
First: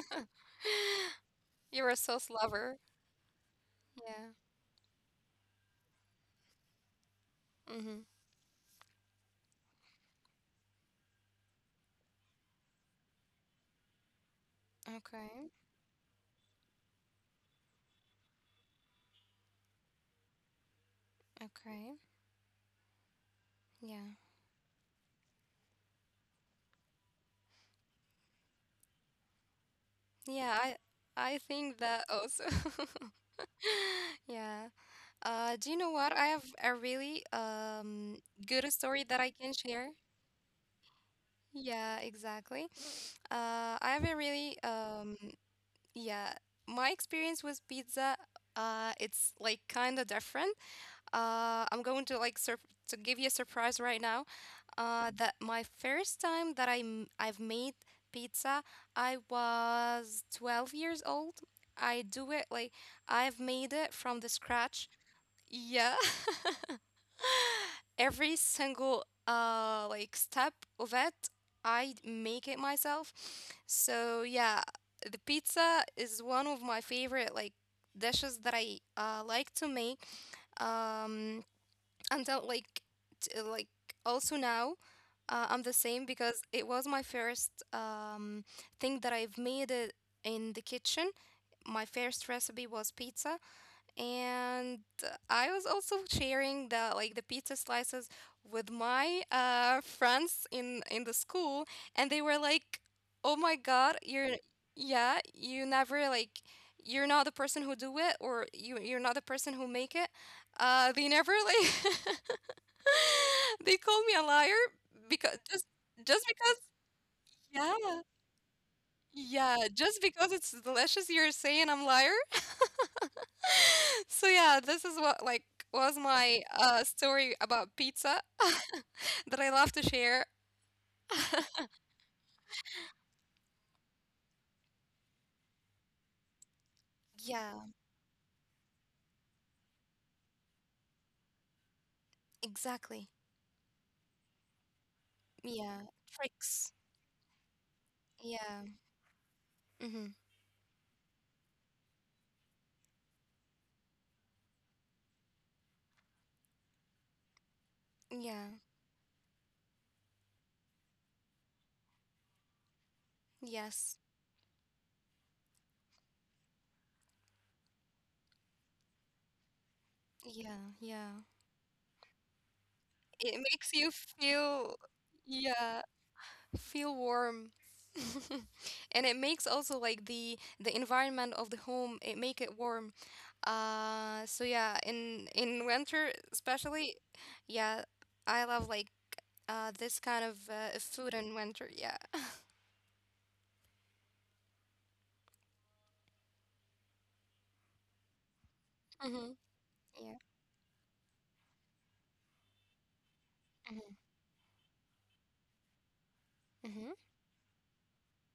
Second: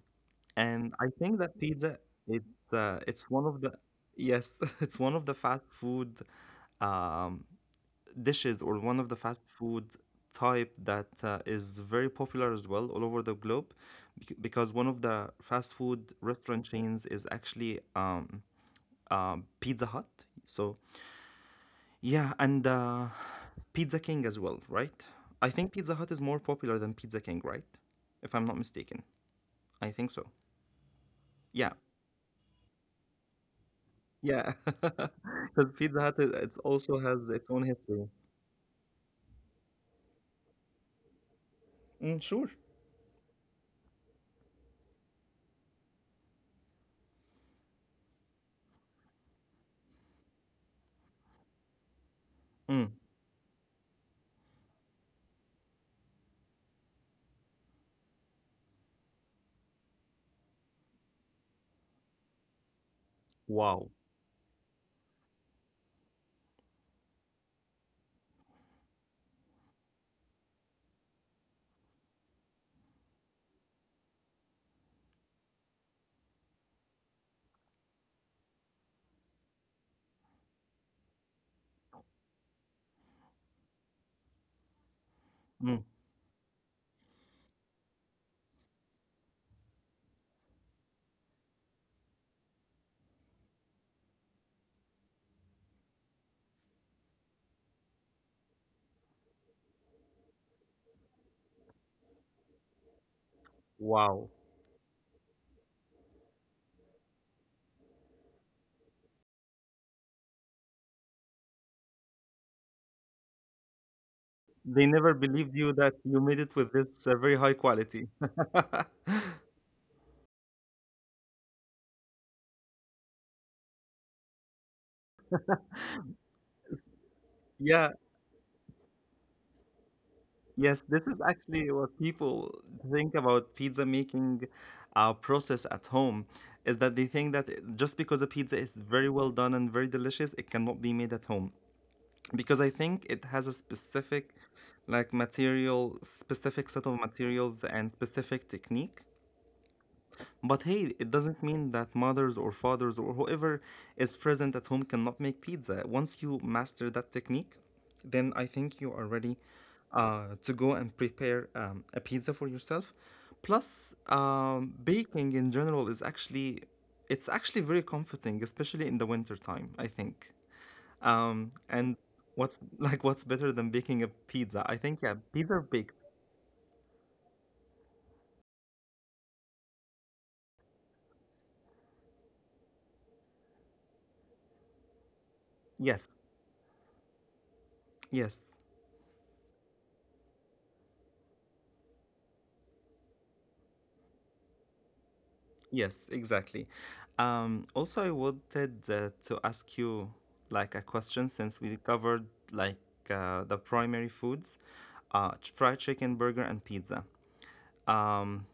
Speaker 1: and I think that
Speaker 2: You're a
Speaker 1: pizza
Speaker 2: sauce lover.
Speaker 1: it's one of the
Speaker 2: Yeah.
Speaker 1: yes, it's one of the fast food um,
Speaker 2: Mm-hmm.
Speaker 1: dishes or one of the fast food type that is very popular as well all over the globe because one of the
Speaker 2: Okay.
Speaker 1: fast food restaurant chains is actually Pizza Hut. So
Speaker 2: Okay. Yeah.
Speaker 1: yeah, and Pizza King as well, right? I think Pizza Hut is more popular than Pizza King, right? If I'm not
Speaker 2: Yeah,
Speaker 1: mistaken.
Speaker 2: I
Speaker 1: I
Speaker 2: think
Speaker 1: think so.
Speaker 2: that also.
Speaker 1: Yeah.
Speaker 2: Yeah. Do you know what?
Speaker 1: Yeah,
Speaker 2: I have a really
Speaker 1: because Pizza Hut, it's also
Speaker 2: good
Speaker 1: has its
Speaker 2: story
Speaker 1: own
Speaker 2: that I can
Speaker 1: history.
Speaker 2: share. Yeah, exactly.
Speaker 1: Mm, sure.
Speaker 2: I haven't really, yeah, my experience with pizza, it's like kind of different. I'm going to like sur to give you a surprise
Speaker 1: Mm.
Speaker 2: right now. That my first time that I've made pizza, I was 12 years old. I do it like I've made it from the
Speaker 1: Wow.
Speaker 2: scratch. Yeah. Every single like step of it, I make it myself. So yeah, the pizza is one of my favorite like dishes that I like to make. Um, and like like also now. I'm the same
Speaker 1: Mm.
Speaker 2: because it was my first thing that I've made it in the kitchen. My first recipe was pizza, and I was also sharing the like the pizza slices with my friends in the school, and they were like, "Oh my God,
Speaker 1: Wow.
Speaker 2: you're yeah, you never like." You're not the person who do it, or you're not the person who make it. They never like they call me a liar
Speaker 1: They never
Speaker 2: because just
Speaker 1: believed you
Speaker 2: just
Speaker 1: that
Speaker 2: because
Speaker 1: you made it with this, very
Speaker 2: yeah
Speaker 1: high quality.
Speaker 2: yeah, just because it's delicious, you're saying I'm liar? So yeah, this is what like was my story about
Speaker 1: Yeah.
Speaker 2: pizza that I love to share.
Speaker 1: Yes, this is actually what people think about pizza making, process at home, is that they think that
Speaker 2: Yeah,
Speaker 1: just because a pizza is very well done and very delicious, it cannot be made at home. Because I think
Speaker 2: exactly.
Speaker 1: it has a specific like material,
Speaker 2: Yeah,
Speaker 1: specific set
Speaker 2: tricks.
Speaker 1: of materials and specific
Speaker 2: Yeah.
Speaker 1: technique.
Speaker 2: Mm-hmm.
Speaker 1: But hey, it doesn't mean that mothers or fathers or whoever is present at home cannot make pizza. Once you master that technique, then I think you
Speaker 2: Yeah.
Speaker 1: are ready to go and prepare a pizza for yourself. Plus
Speaker 2: Yes.
Speaker 1: baking in general is actually it's actually very comforting, especially in the winter time, I think.
Speaker 2: Yeah, yeah.
Speaker 1: And what's like what's better than
Speaker 2: It
Speaker 1: baking a
Speaker 2: makes you
Speaker 1: pizza? I think yeah,
Speaker 2: feel
Speaker 1: pizza baked.
Speaker 2: yeah, feel warm. And it makes also like the environment of the home, it make it warm. So yeah, in
Speaker 1: Yes,
Speaker 2: winter especially, yeah,
Speaker 1: yes,
Speaker 2: I love like this kind of food in winter. Yeah,
Speaker 1: yes, exactly. Also, I wanted to
Speaker 2: mm-hmm.
Speaker 1: ask you
Speaker 2: Yeah,
Speaker 1: like a question since we covered like the primary
Speaker 2: mm-hmm.
Speaker 1: foods, fried chicken, burger, and pizza.
Speaker 2: Mm-hmm.
Speaker 1: Um,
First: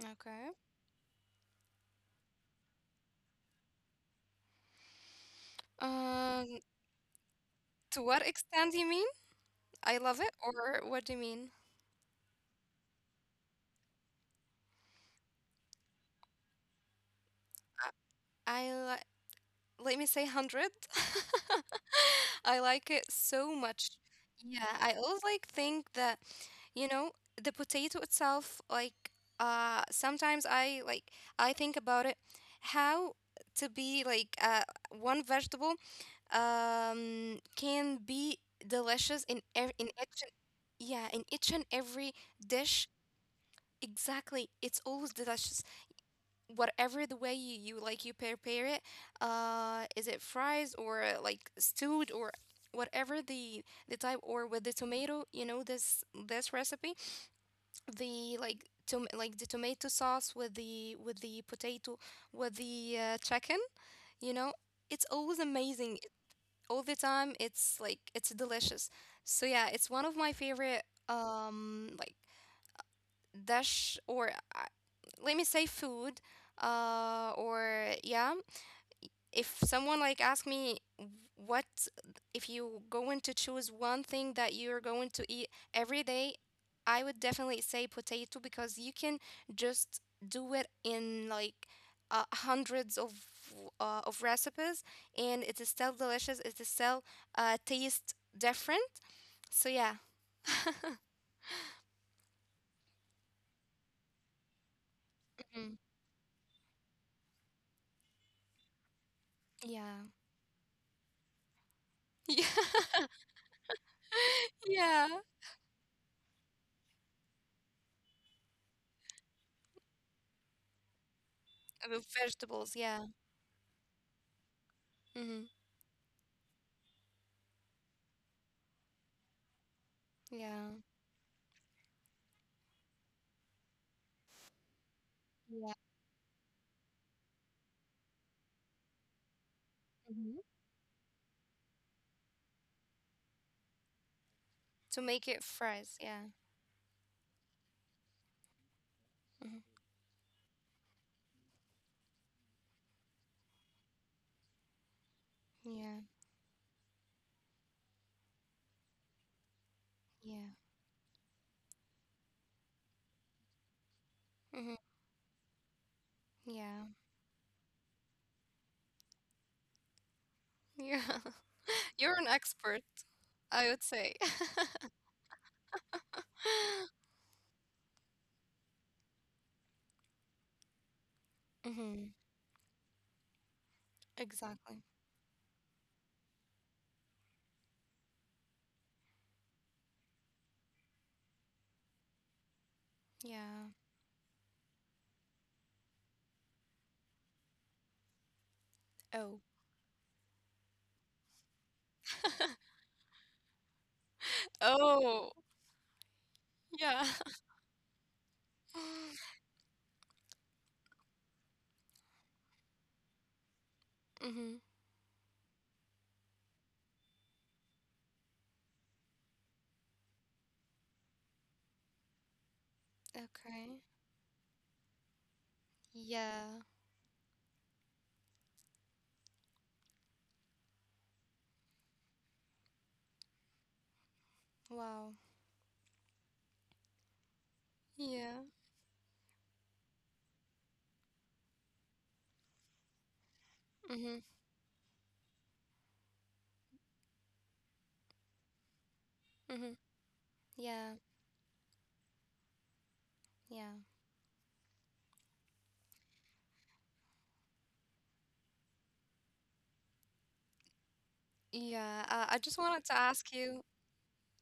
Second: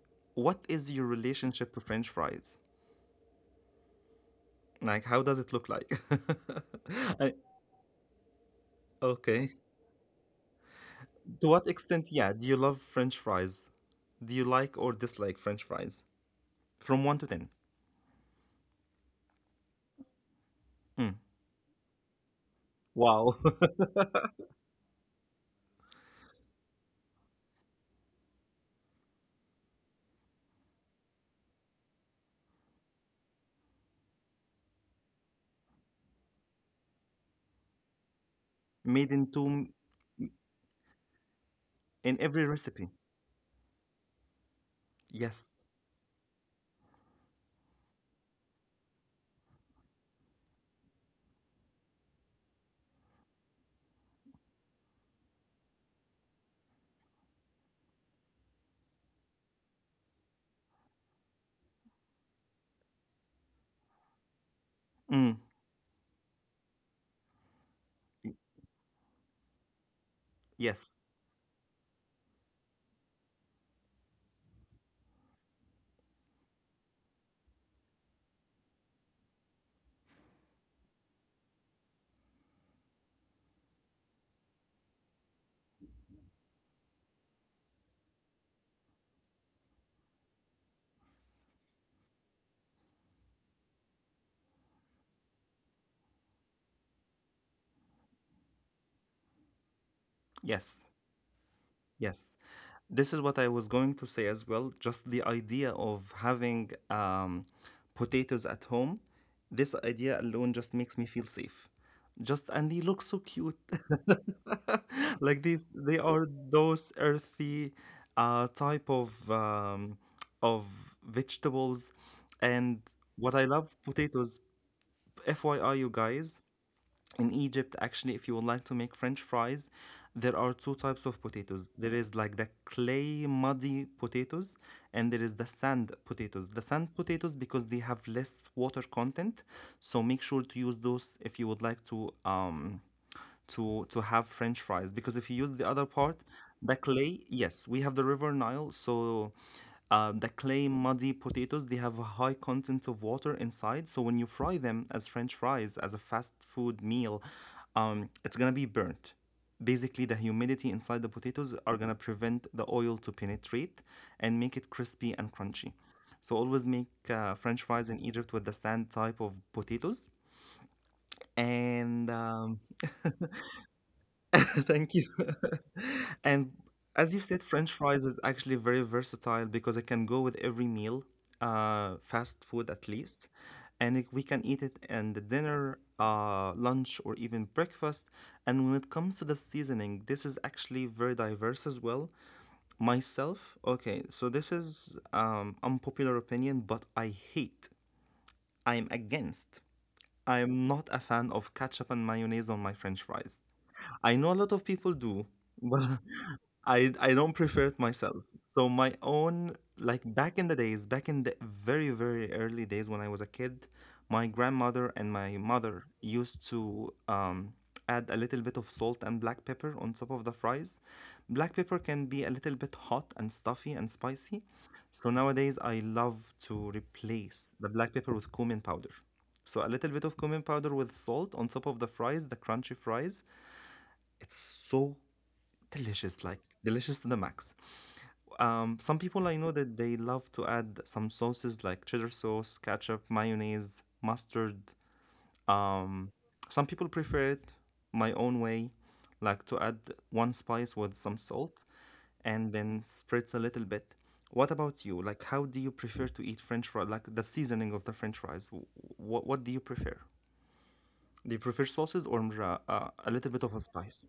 Speaker 2: Okay.
Speaker 1: what is your relationship to French fries? Like, how does it look like?
Speaker 2: Um,
Speaker 1: I,
Speaker 2: to what extent do you mean?
Speaker 1: okay.
Speaker 2: I love it, or what do you
Speaker 1: To
Speaker 2: mean?
Speaker 1: what extent, yeah, do you love French fries? Do you like or dislike French fries? From 1 to 10.
Speaker 2: I I li let me say 100. I like it
Speaker 1: Wow.
Speaker 2: so much. Yeah, I always like think that, you know, the potato itself, like sometimes I like I think about it how to be like one vegetable can be
Speaker 1: Made
Speaker 2: delicious
Speaker 1: in
Speaker 2: in
Speaker 1: two
Speaker 2: in each and, yeah, in each and every
Speaker 1: in every
Speaker 2: dish.
Speaker 1: recipe.
Speaker 2: Exactly. It's always delicious
Speaker 1: Yes.
Speaker 2: whatever the way you, you like you prepare it is it fries or like stewed or whatever the type or with the tomato, you know, this recipe the like to like the tomato sauce with the potato with the chicken, you know, it's always
Speaker 1: Mm.
Speaker 2: amazing all the time, it's like it's
Speaker 1: y-
Speaker 2: delicious. So yeah, it's one of my favorite
Speaker 1: Yes.
Speaker 2: like dish or uh, let me say food or yeah, if someone like asked me what if you going to choose one thing that you're going to eat every day, I would definitely say potato because you can just do it in like hundreds of recipes, and it is still delicious, it is still taste different. So yeah.
Speaker 1: Yes. Yes, this is what I was going to say as well. Just the idea
Speaker 2: Mhm.
Speaker 1: of having potatoes at home, this
Speaker 2: Yeah.
Speaker 1: idea alone just makes me feel safe. Just and they look so cute.
Speaker 2: Yeah, yeah,
Speaker 1: Like these, they are those earthy type of vegetables.
Speaker 2: with
Speaker 1: And
Speaker 2: vegetables, yeah.
Speaker 1: what I love potatoes,
Speaker 2: Hmm.
Speaker 1: FYI, you guys, in Egypt, actually, if you would like to make French fries, there are two
Speaker 2: Yeah,
Speaker 1: types of potatoes. There is like the clay muddy potatoes, and there is the
Speaker 2: yeah.
Speaker 1: sand potatoes. The sand potatoes because they have less water content, so make
Speaker 2: Mhm.
Speaker 1: sure to use those if you would like to have French fries
Speaker 2: To
Speaker 1: because if
Speaker 2: make
Speaker 1: you
Speaker 2: it
Speaker 1: use the other
Speaker 2: fresh,
Speaker 1: part,
Speaker 2: yeah.
Speaker 1: the clay, yes, we have the River Nile, so
Speaker 2: Hmm.
Speaker 1: the clay muddy potatoes they have a high content of water inside. So when you fry them as French fries as a
Speaker 2: Yeah.
Speaker 1: fast food meal, it's gonna be burnt. Basically, the
Speaker 2: Yeah.
Speaker 1: humidity inside the potatoes are gonna prevent the oil to penetrate and make it
Speaker 2: Hmm.
Speaker 1: crispy and crunchy. So always make
Speaker 2: Yeah.
Speaker 1: French fries in Egypt with the sand type of potatoes.
Speaker 2: Yeah.
Speaker 1: And
Speaker 2: You're an expert, I would say.
Speaker 1: thank you. And as you've said, French fries is actually very versatile because it can go with every meal,
Speaker 2: Hmm.
Speaker 1: fast food at least. And we can eat it
Speaker 2: Exactly.
Speaker 1: in the dinner, lunch, or even breakfast. And when it comes to the seasoning, this is actually very diverse as well.
Speaker 2: Yeah.
Speaker 1: Myself, okay, so this is unpopular opinion, but I hate, I'm
Speaker 2: Oh.
Speaker 1: against I am not a fan of ketchup and mayonnaise on my French fries. I know a lot of people
Speaker 2: Oh.
Speaker 1: do, but I
Speaker 2: Yeah.
Speaker 1: I don't prefer it myself. So my own like back in the days, back in the very early days when I was a kid, my
Speaker 2: Hmm.
Speaker 1: grandmother and my mother used to add a little bit of salt and black pepper on top of the fries. Black pepper can be a little bit hot and
Speaker 2: Okay.
Speaker 1: stuffy and spicy. So nowadays I
Speaker 2: Yeah.
Speaker 1: love to replace the black pepper with cumin powder. So a little bit of cumin powder with salt on top of the fries, the crunchy fries. It's
Speaker 2: Wow.
Speaker 1: so delicious, like delicious to the max.
Speaker 2: Yeah.
Speaker 1: Some people I know that they love to add some sauces like cheddar sauce, ketchup,
Speaker 2: Hmm.
Speaker 1: mayonnaise, mustard. Um, some people prefer it my own way,
Speaker 2: Hmm.
Speaker 1: like to add one
Speaker 2: Yeah.
Speaker 1: spice with some salt and then spreads a
Speaker 2: Yeah.
Speaker 1: little bit. What about you? Like, how do you prefer to eat French fries? Like the seasoning of the French fries. What do you prefer? Do you prefer
Speaker 2: Yeah.
Speaker 1: sauces
Speaker 2: I
Speaker 1: or
Speaker 2: just wanted to ask
Speaker 1: a little
Speaker 2: you.
Speaker 1: bit of a spice?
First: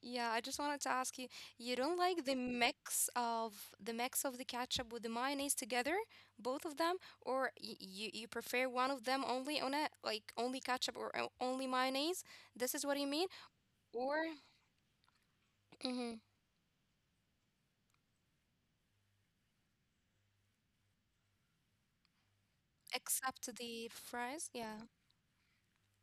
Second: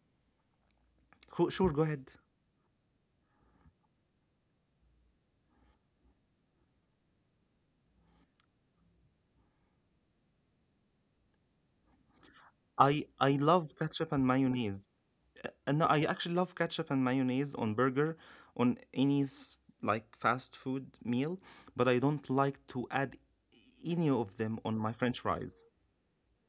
Speaker 2: Yeah, I just wanted to ask you, you
Speaker 1: Sure, go
Speaker 2: don't like
Speaker 1: ahead.
Speaker 2: the mix of the ketchup with the mayonnaise together, both of them, or y you prefer one of them only on it, like only ketchup or only mayonnaise? This is what
Speaker 1: I
Speaker 2: you mean?
Speaker 1: I love ketchup
Speaker 2: Or
Speaker 1: and mayonnaise. No, I
Speaker 2: mhm,
Speaker 1: actually love ketchup and mayonnaise on burger, on like fast food meal, but I don't like to add
Speaker 2: except
Speaker 1: any
Speaker 2: the
Speaker 1: of them on
Speaker 2: fries?
Speaker 1: my
Speaker 2: Yeah.
Speaker 1: French fries.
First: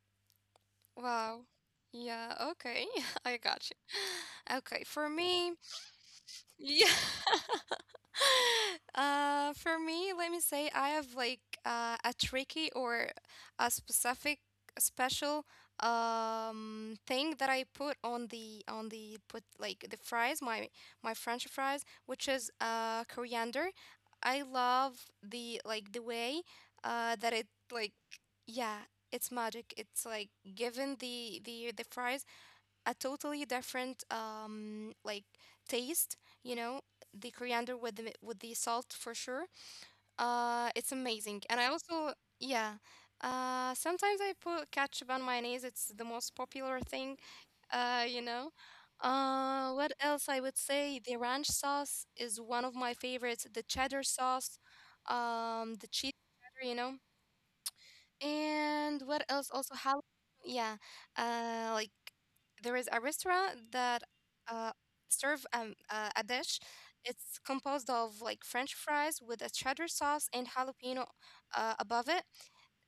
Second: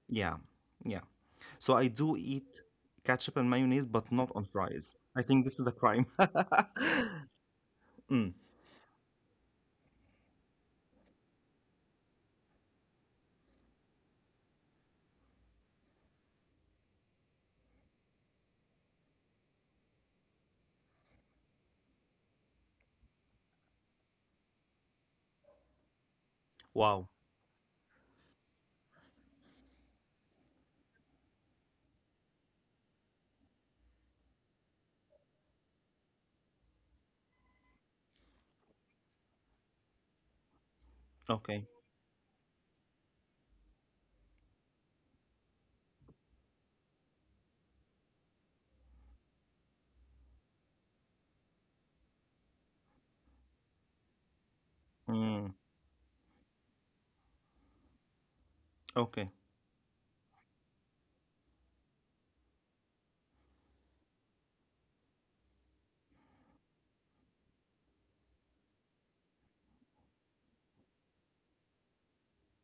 Speaker 1: Yeah, yeah.
Speaker 2: Wow.
Speaker 1: So I do
Speaker 2: Yeah,
Speaker 1: eat
Speaker 2: okay.
Speaker 1: ketchup and
Speaker 2: I
Speaker 1: mayonnaise,
Speaker 2: got
Speaker 1: but not on
Speaker 2: you.
Speaker 1: fries.
Speaker 2: Okay,
Speaker 1: I
Speaker 2: for
Speaker 1: think this is a
Speaker 2: me,
Speaker 1: crime.
Speaker 2: yeah.
Speaker 1: Mm,
Speaker 2: For me, let me say I have like a tricky or a specific special thing that I put on the put like the fries, my French fries, which is coriander. I love the like the way
Speaker 1: wow.
Speaker 2: that it like yeah, it's magic. It's like given the fries a totally different like taste. You know, the coriander with the salt for sure. It's amazing, and
Speaker 1: Okay.
Speaker 2: I also yeah. Sometimes I put ketchup on mayonnaise. It's the most popular thing. You know. What else I would say? The ranch sauce is one of my favorites. The cheddar sauce,
Speaker 1: Mm,
Speaker 2: the cheese cheddar, you know. And what
Speaker 1: okay.
Speaker 2: else? Also, how? Yeah, like there is a restaurant that uh, serve a dish. It's composed of like French fries with a cheddar sauce and jalapeno above it.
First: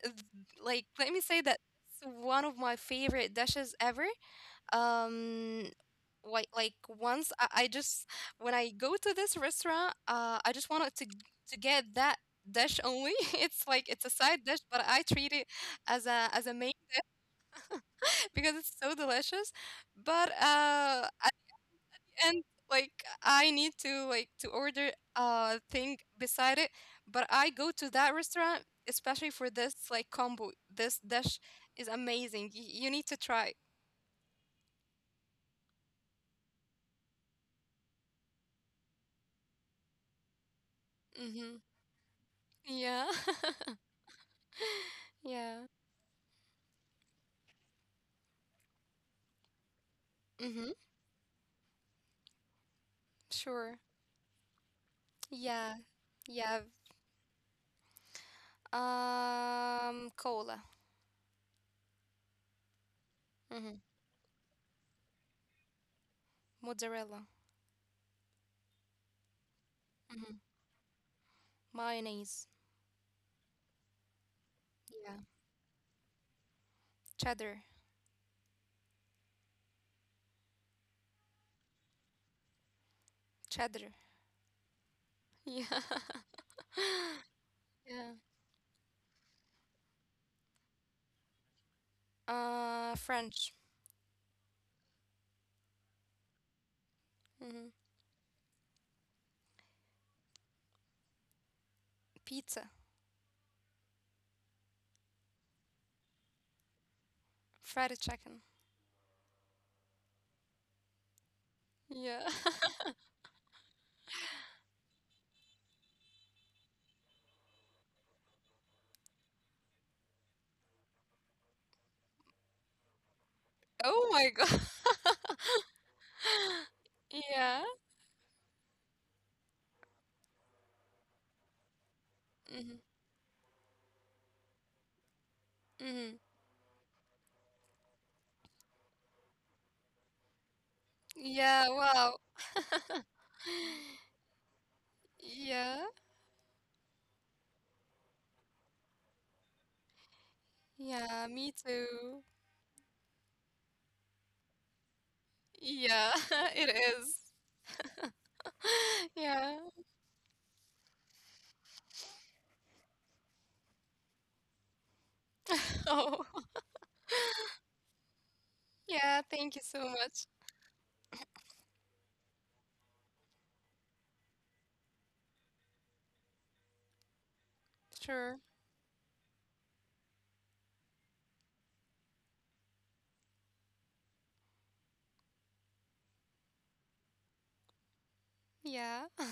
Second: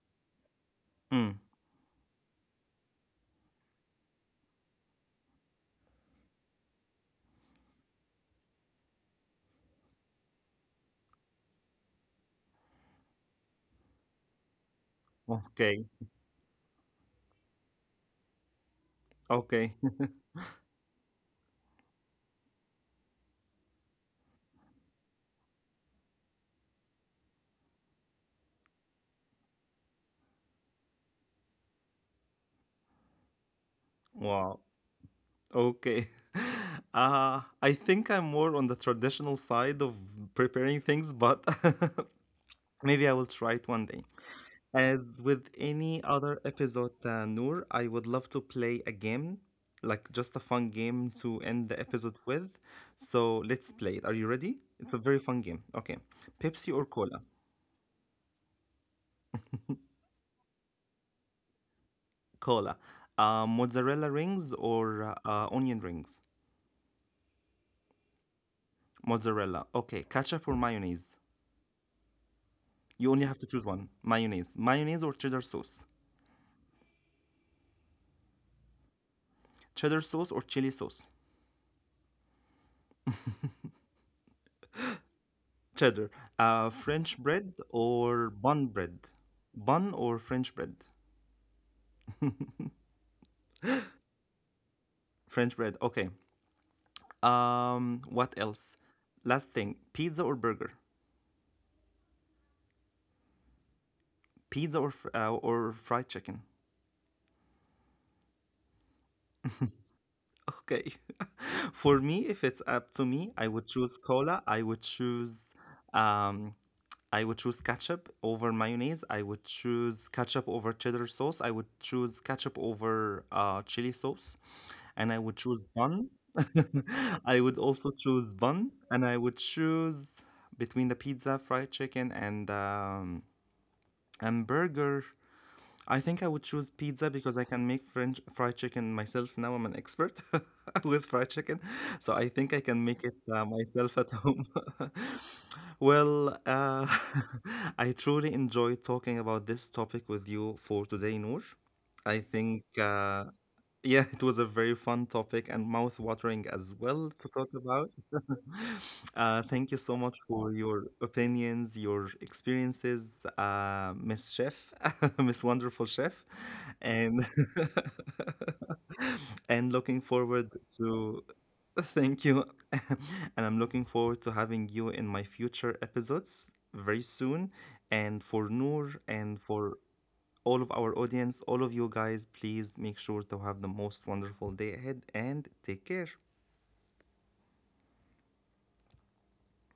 Speaker 2: Th- Like, let me
Speaker 1: Mm,
Speaker 2: say that it's one of my favorite dishes ever, um like once I just when I go to this restaurant, I just wanted to to get that dish only. It's like it's a side dish but I treat it
Speaker 1: okay.
Speaker 2: as a main because it's so delicious.
Speaker 1: Okay.
Speaker 2: But at the end, like I need to like to order a thing beside it, but I go to that restaurant especially for this like combo. This dish is amazing. You need to try.
Speaker 1: Wow. Okay. I think I'm more on the traditional side of preparing things,
Speaker 2: Mm-hmm.
Speaker 1: but
Speaker 2: Yeah.
Speaker 1: maybe I will try it one day. As
Speaker 2: Yeah.
Speaker 1: with any other episode, Noor, I would love to play a game, like just a
Speaker 2: Mm-hmm.
Speaker 1: fun game to end the episode with. So let's
Speaker 2: Sure.
Speaker 1: play it. Are you ready? It's a very fun game.
Speaker 2: Yeah.
Speaker 1: Okay.
Speaker 2: Yeah.
Speaker 1: Pepsi or cola?
Speaker 2: Cola.
Speaker 1: Cola. Mozzarella
Speaker 2: Mm-hmm.
Speaker 1: rings or onion rings?
Speaker 2: Mozzarella.
Speaker 1: Mozzarella. Okay. Ketchup or
Speaker 2: Mm-hmm.
Speaker 1: mayonnaise?
Speaker 2: Mayonnaise.
Speaker 1: You only have to choose one mayonnaise.
Speaker 2: Yeah.
Speaker 1: Mayonnaise or cheddar sauce?
Speaker 2: Cheddar.
Speaker 1: Cheddar sauce or chili sauce?
Speaker 2: Cheddar. Yeah.
Speaker 1: Cheddar. French
Speaker 2: Yeah.
Speaker 1: bread or bun bread? Bun or French bread?
Speaker 2: French.
Speaker 1: French bread. Okay.
Speaker 2: Mm-hmm.
Speaker 1: What else? Last thing, pizza or burger?
Speaker 2: Pizza.
Speaker 1: Pizza or or fried chicken?
Speaker 2: Fried chicken.
Speaker 1: Okay. For me,
Speaker 2: Yeah.
Speaker 1: if it's up to me, I would choose cola. Um I would choose ketchup over mayonnaise. I would choose ketchup over cheddar sauce. I would choose ketchup over chili
Speaker 2: Oh
Speaker 1: sauce.
Speaker 2: my God.
Speaker 1: And I would choose bun. I would also
Speaker 2: Yeah.
Speaker 1: choose bun and I would choose between the pizza, fried chicken and
Speaker 2: Mm-hmm.
Speaker 1: hamburger. I
Speaker 2: Mm-hmm.
Speaker 1: think I would choose pizza because I can make French fried chicken myself now. I'm an expert with fried
Speaker 2: Yeah,
Speaker 1: chicken,
Speaker 2: wow.
Speaker 1: so I think I can make it myself at home.
Speaker 2: Yeah.
Speaker 1: Well, I truly enjoyed talking about this topic with you for today,
Speaker 2: Yeah,
Speaker 1: Noor.
Speaker 2: me
Speaker 1: I
Speaker 2: too.
Speaker 1: think yeah, it was a very fun topic and
Speaker 2: Yeah,
Speaker 1: mouth-watering as
Speaker 2: it
Speaker 1: well to talk
Speaker 2: is.
Speaker 1: about. Thank you so
Speaker 2: Yeah.
Speaker 1: much for your opinions, your experiences, Miss Chef, Miss Wonderful Chef,
Speaker 2: Oh,
Speaker 1: and
Speaker 2: yeah.
Speaker 1: and
Speaker 2: Thank
Speaker 1: looking
Speaker 2: you so
Speaker 1: forward
Speaker 2: much.
Speaker 1: to thank you, and I'm looking forward to having you in my future episodes very soon, and for
Speaker 2: Sure.
Speaker 1: Noor and for all of our audience, all of you guys, please make sure to have the most wonderful day ahead and take care.
Speaker 2: Yeah.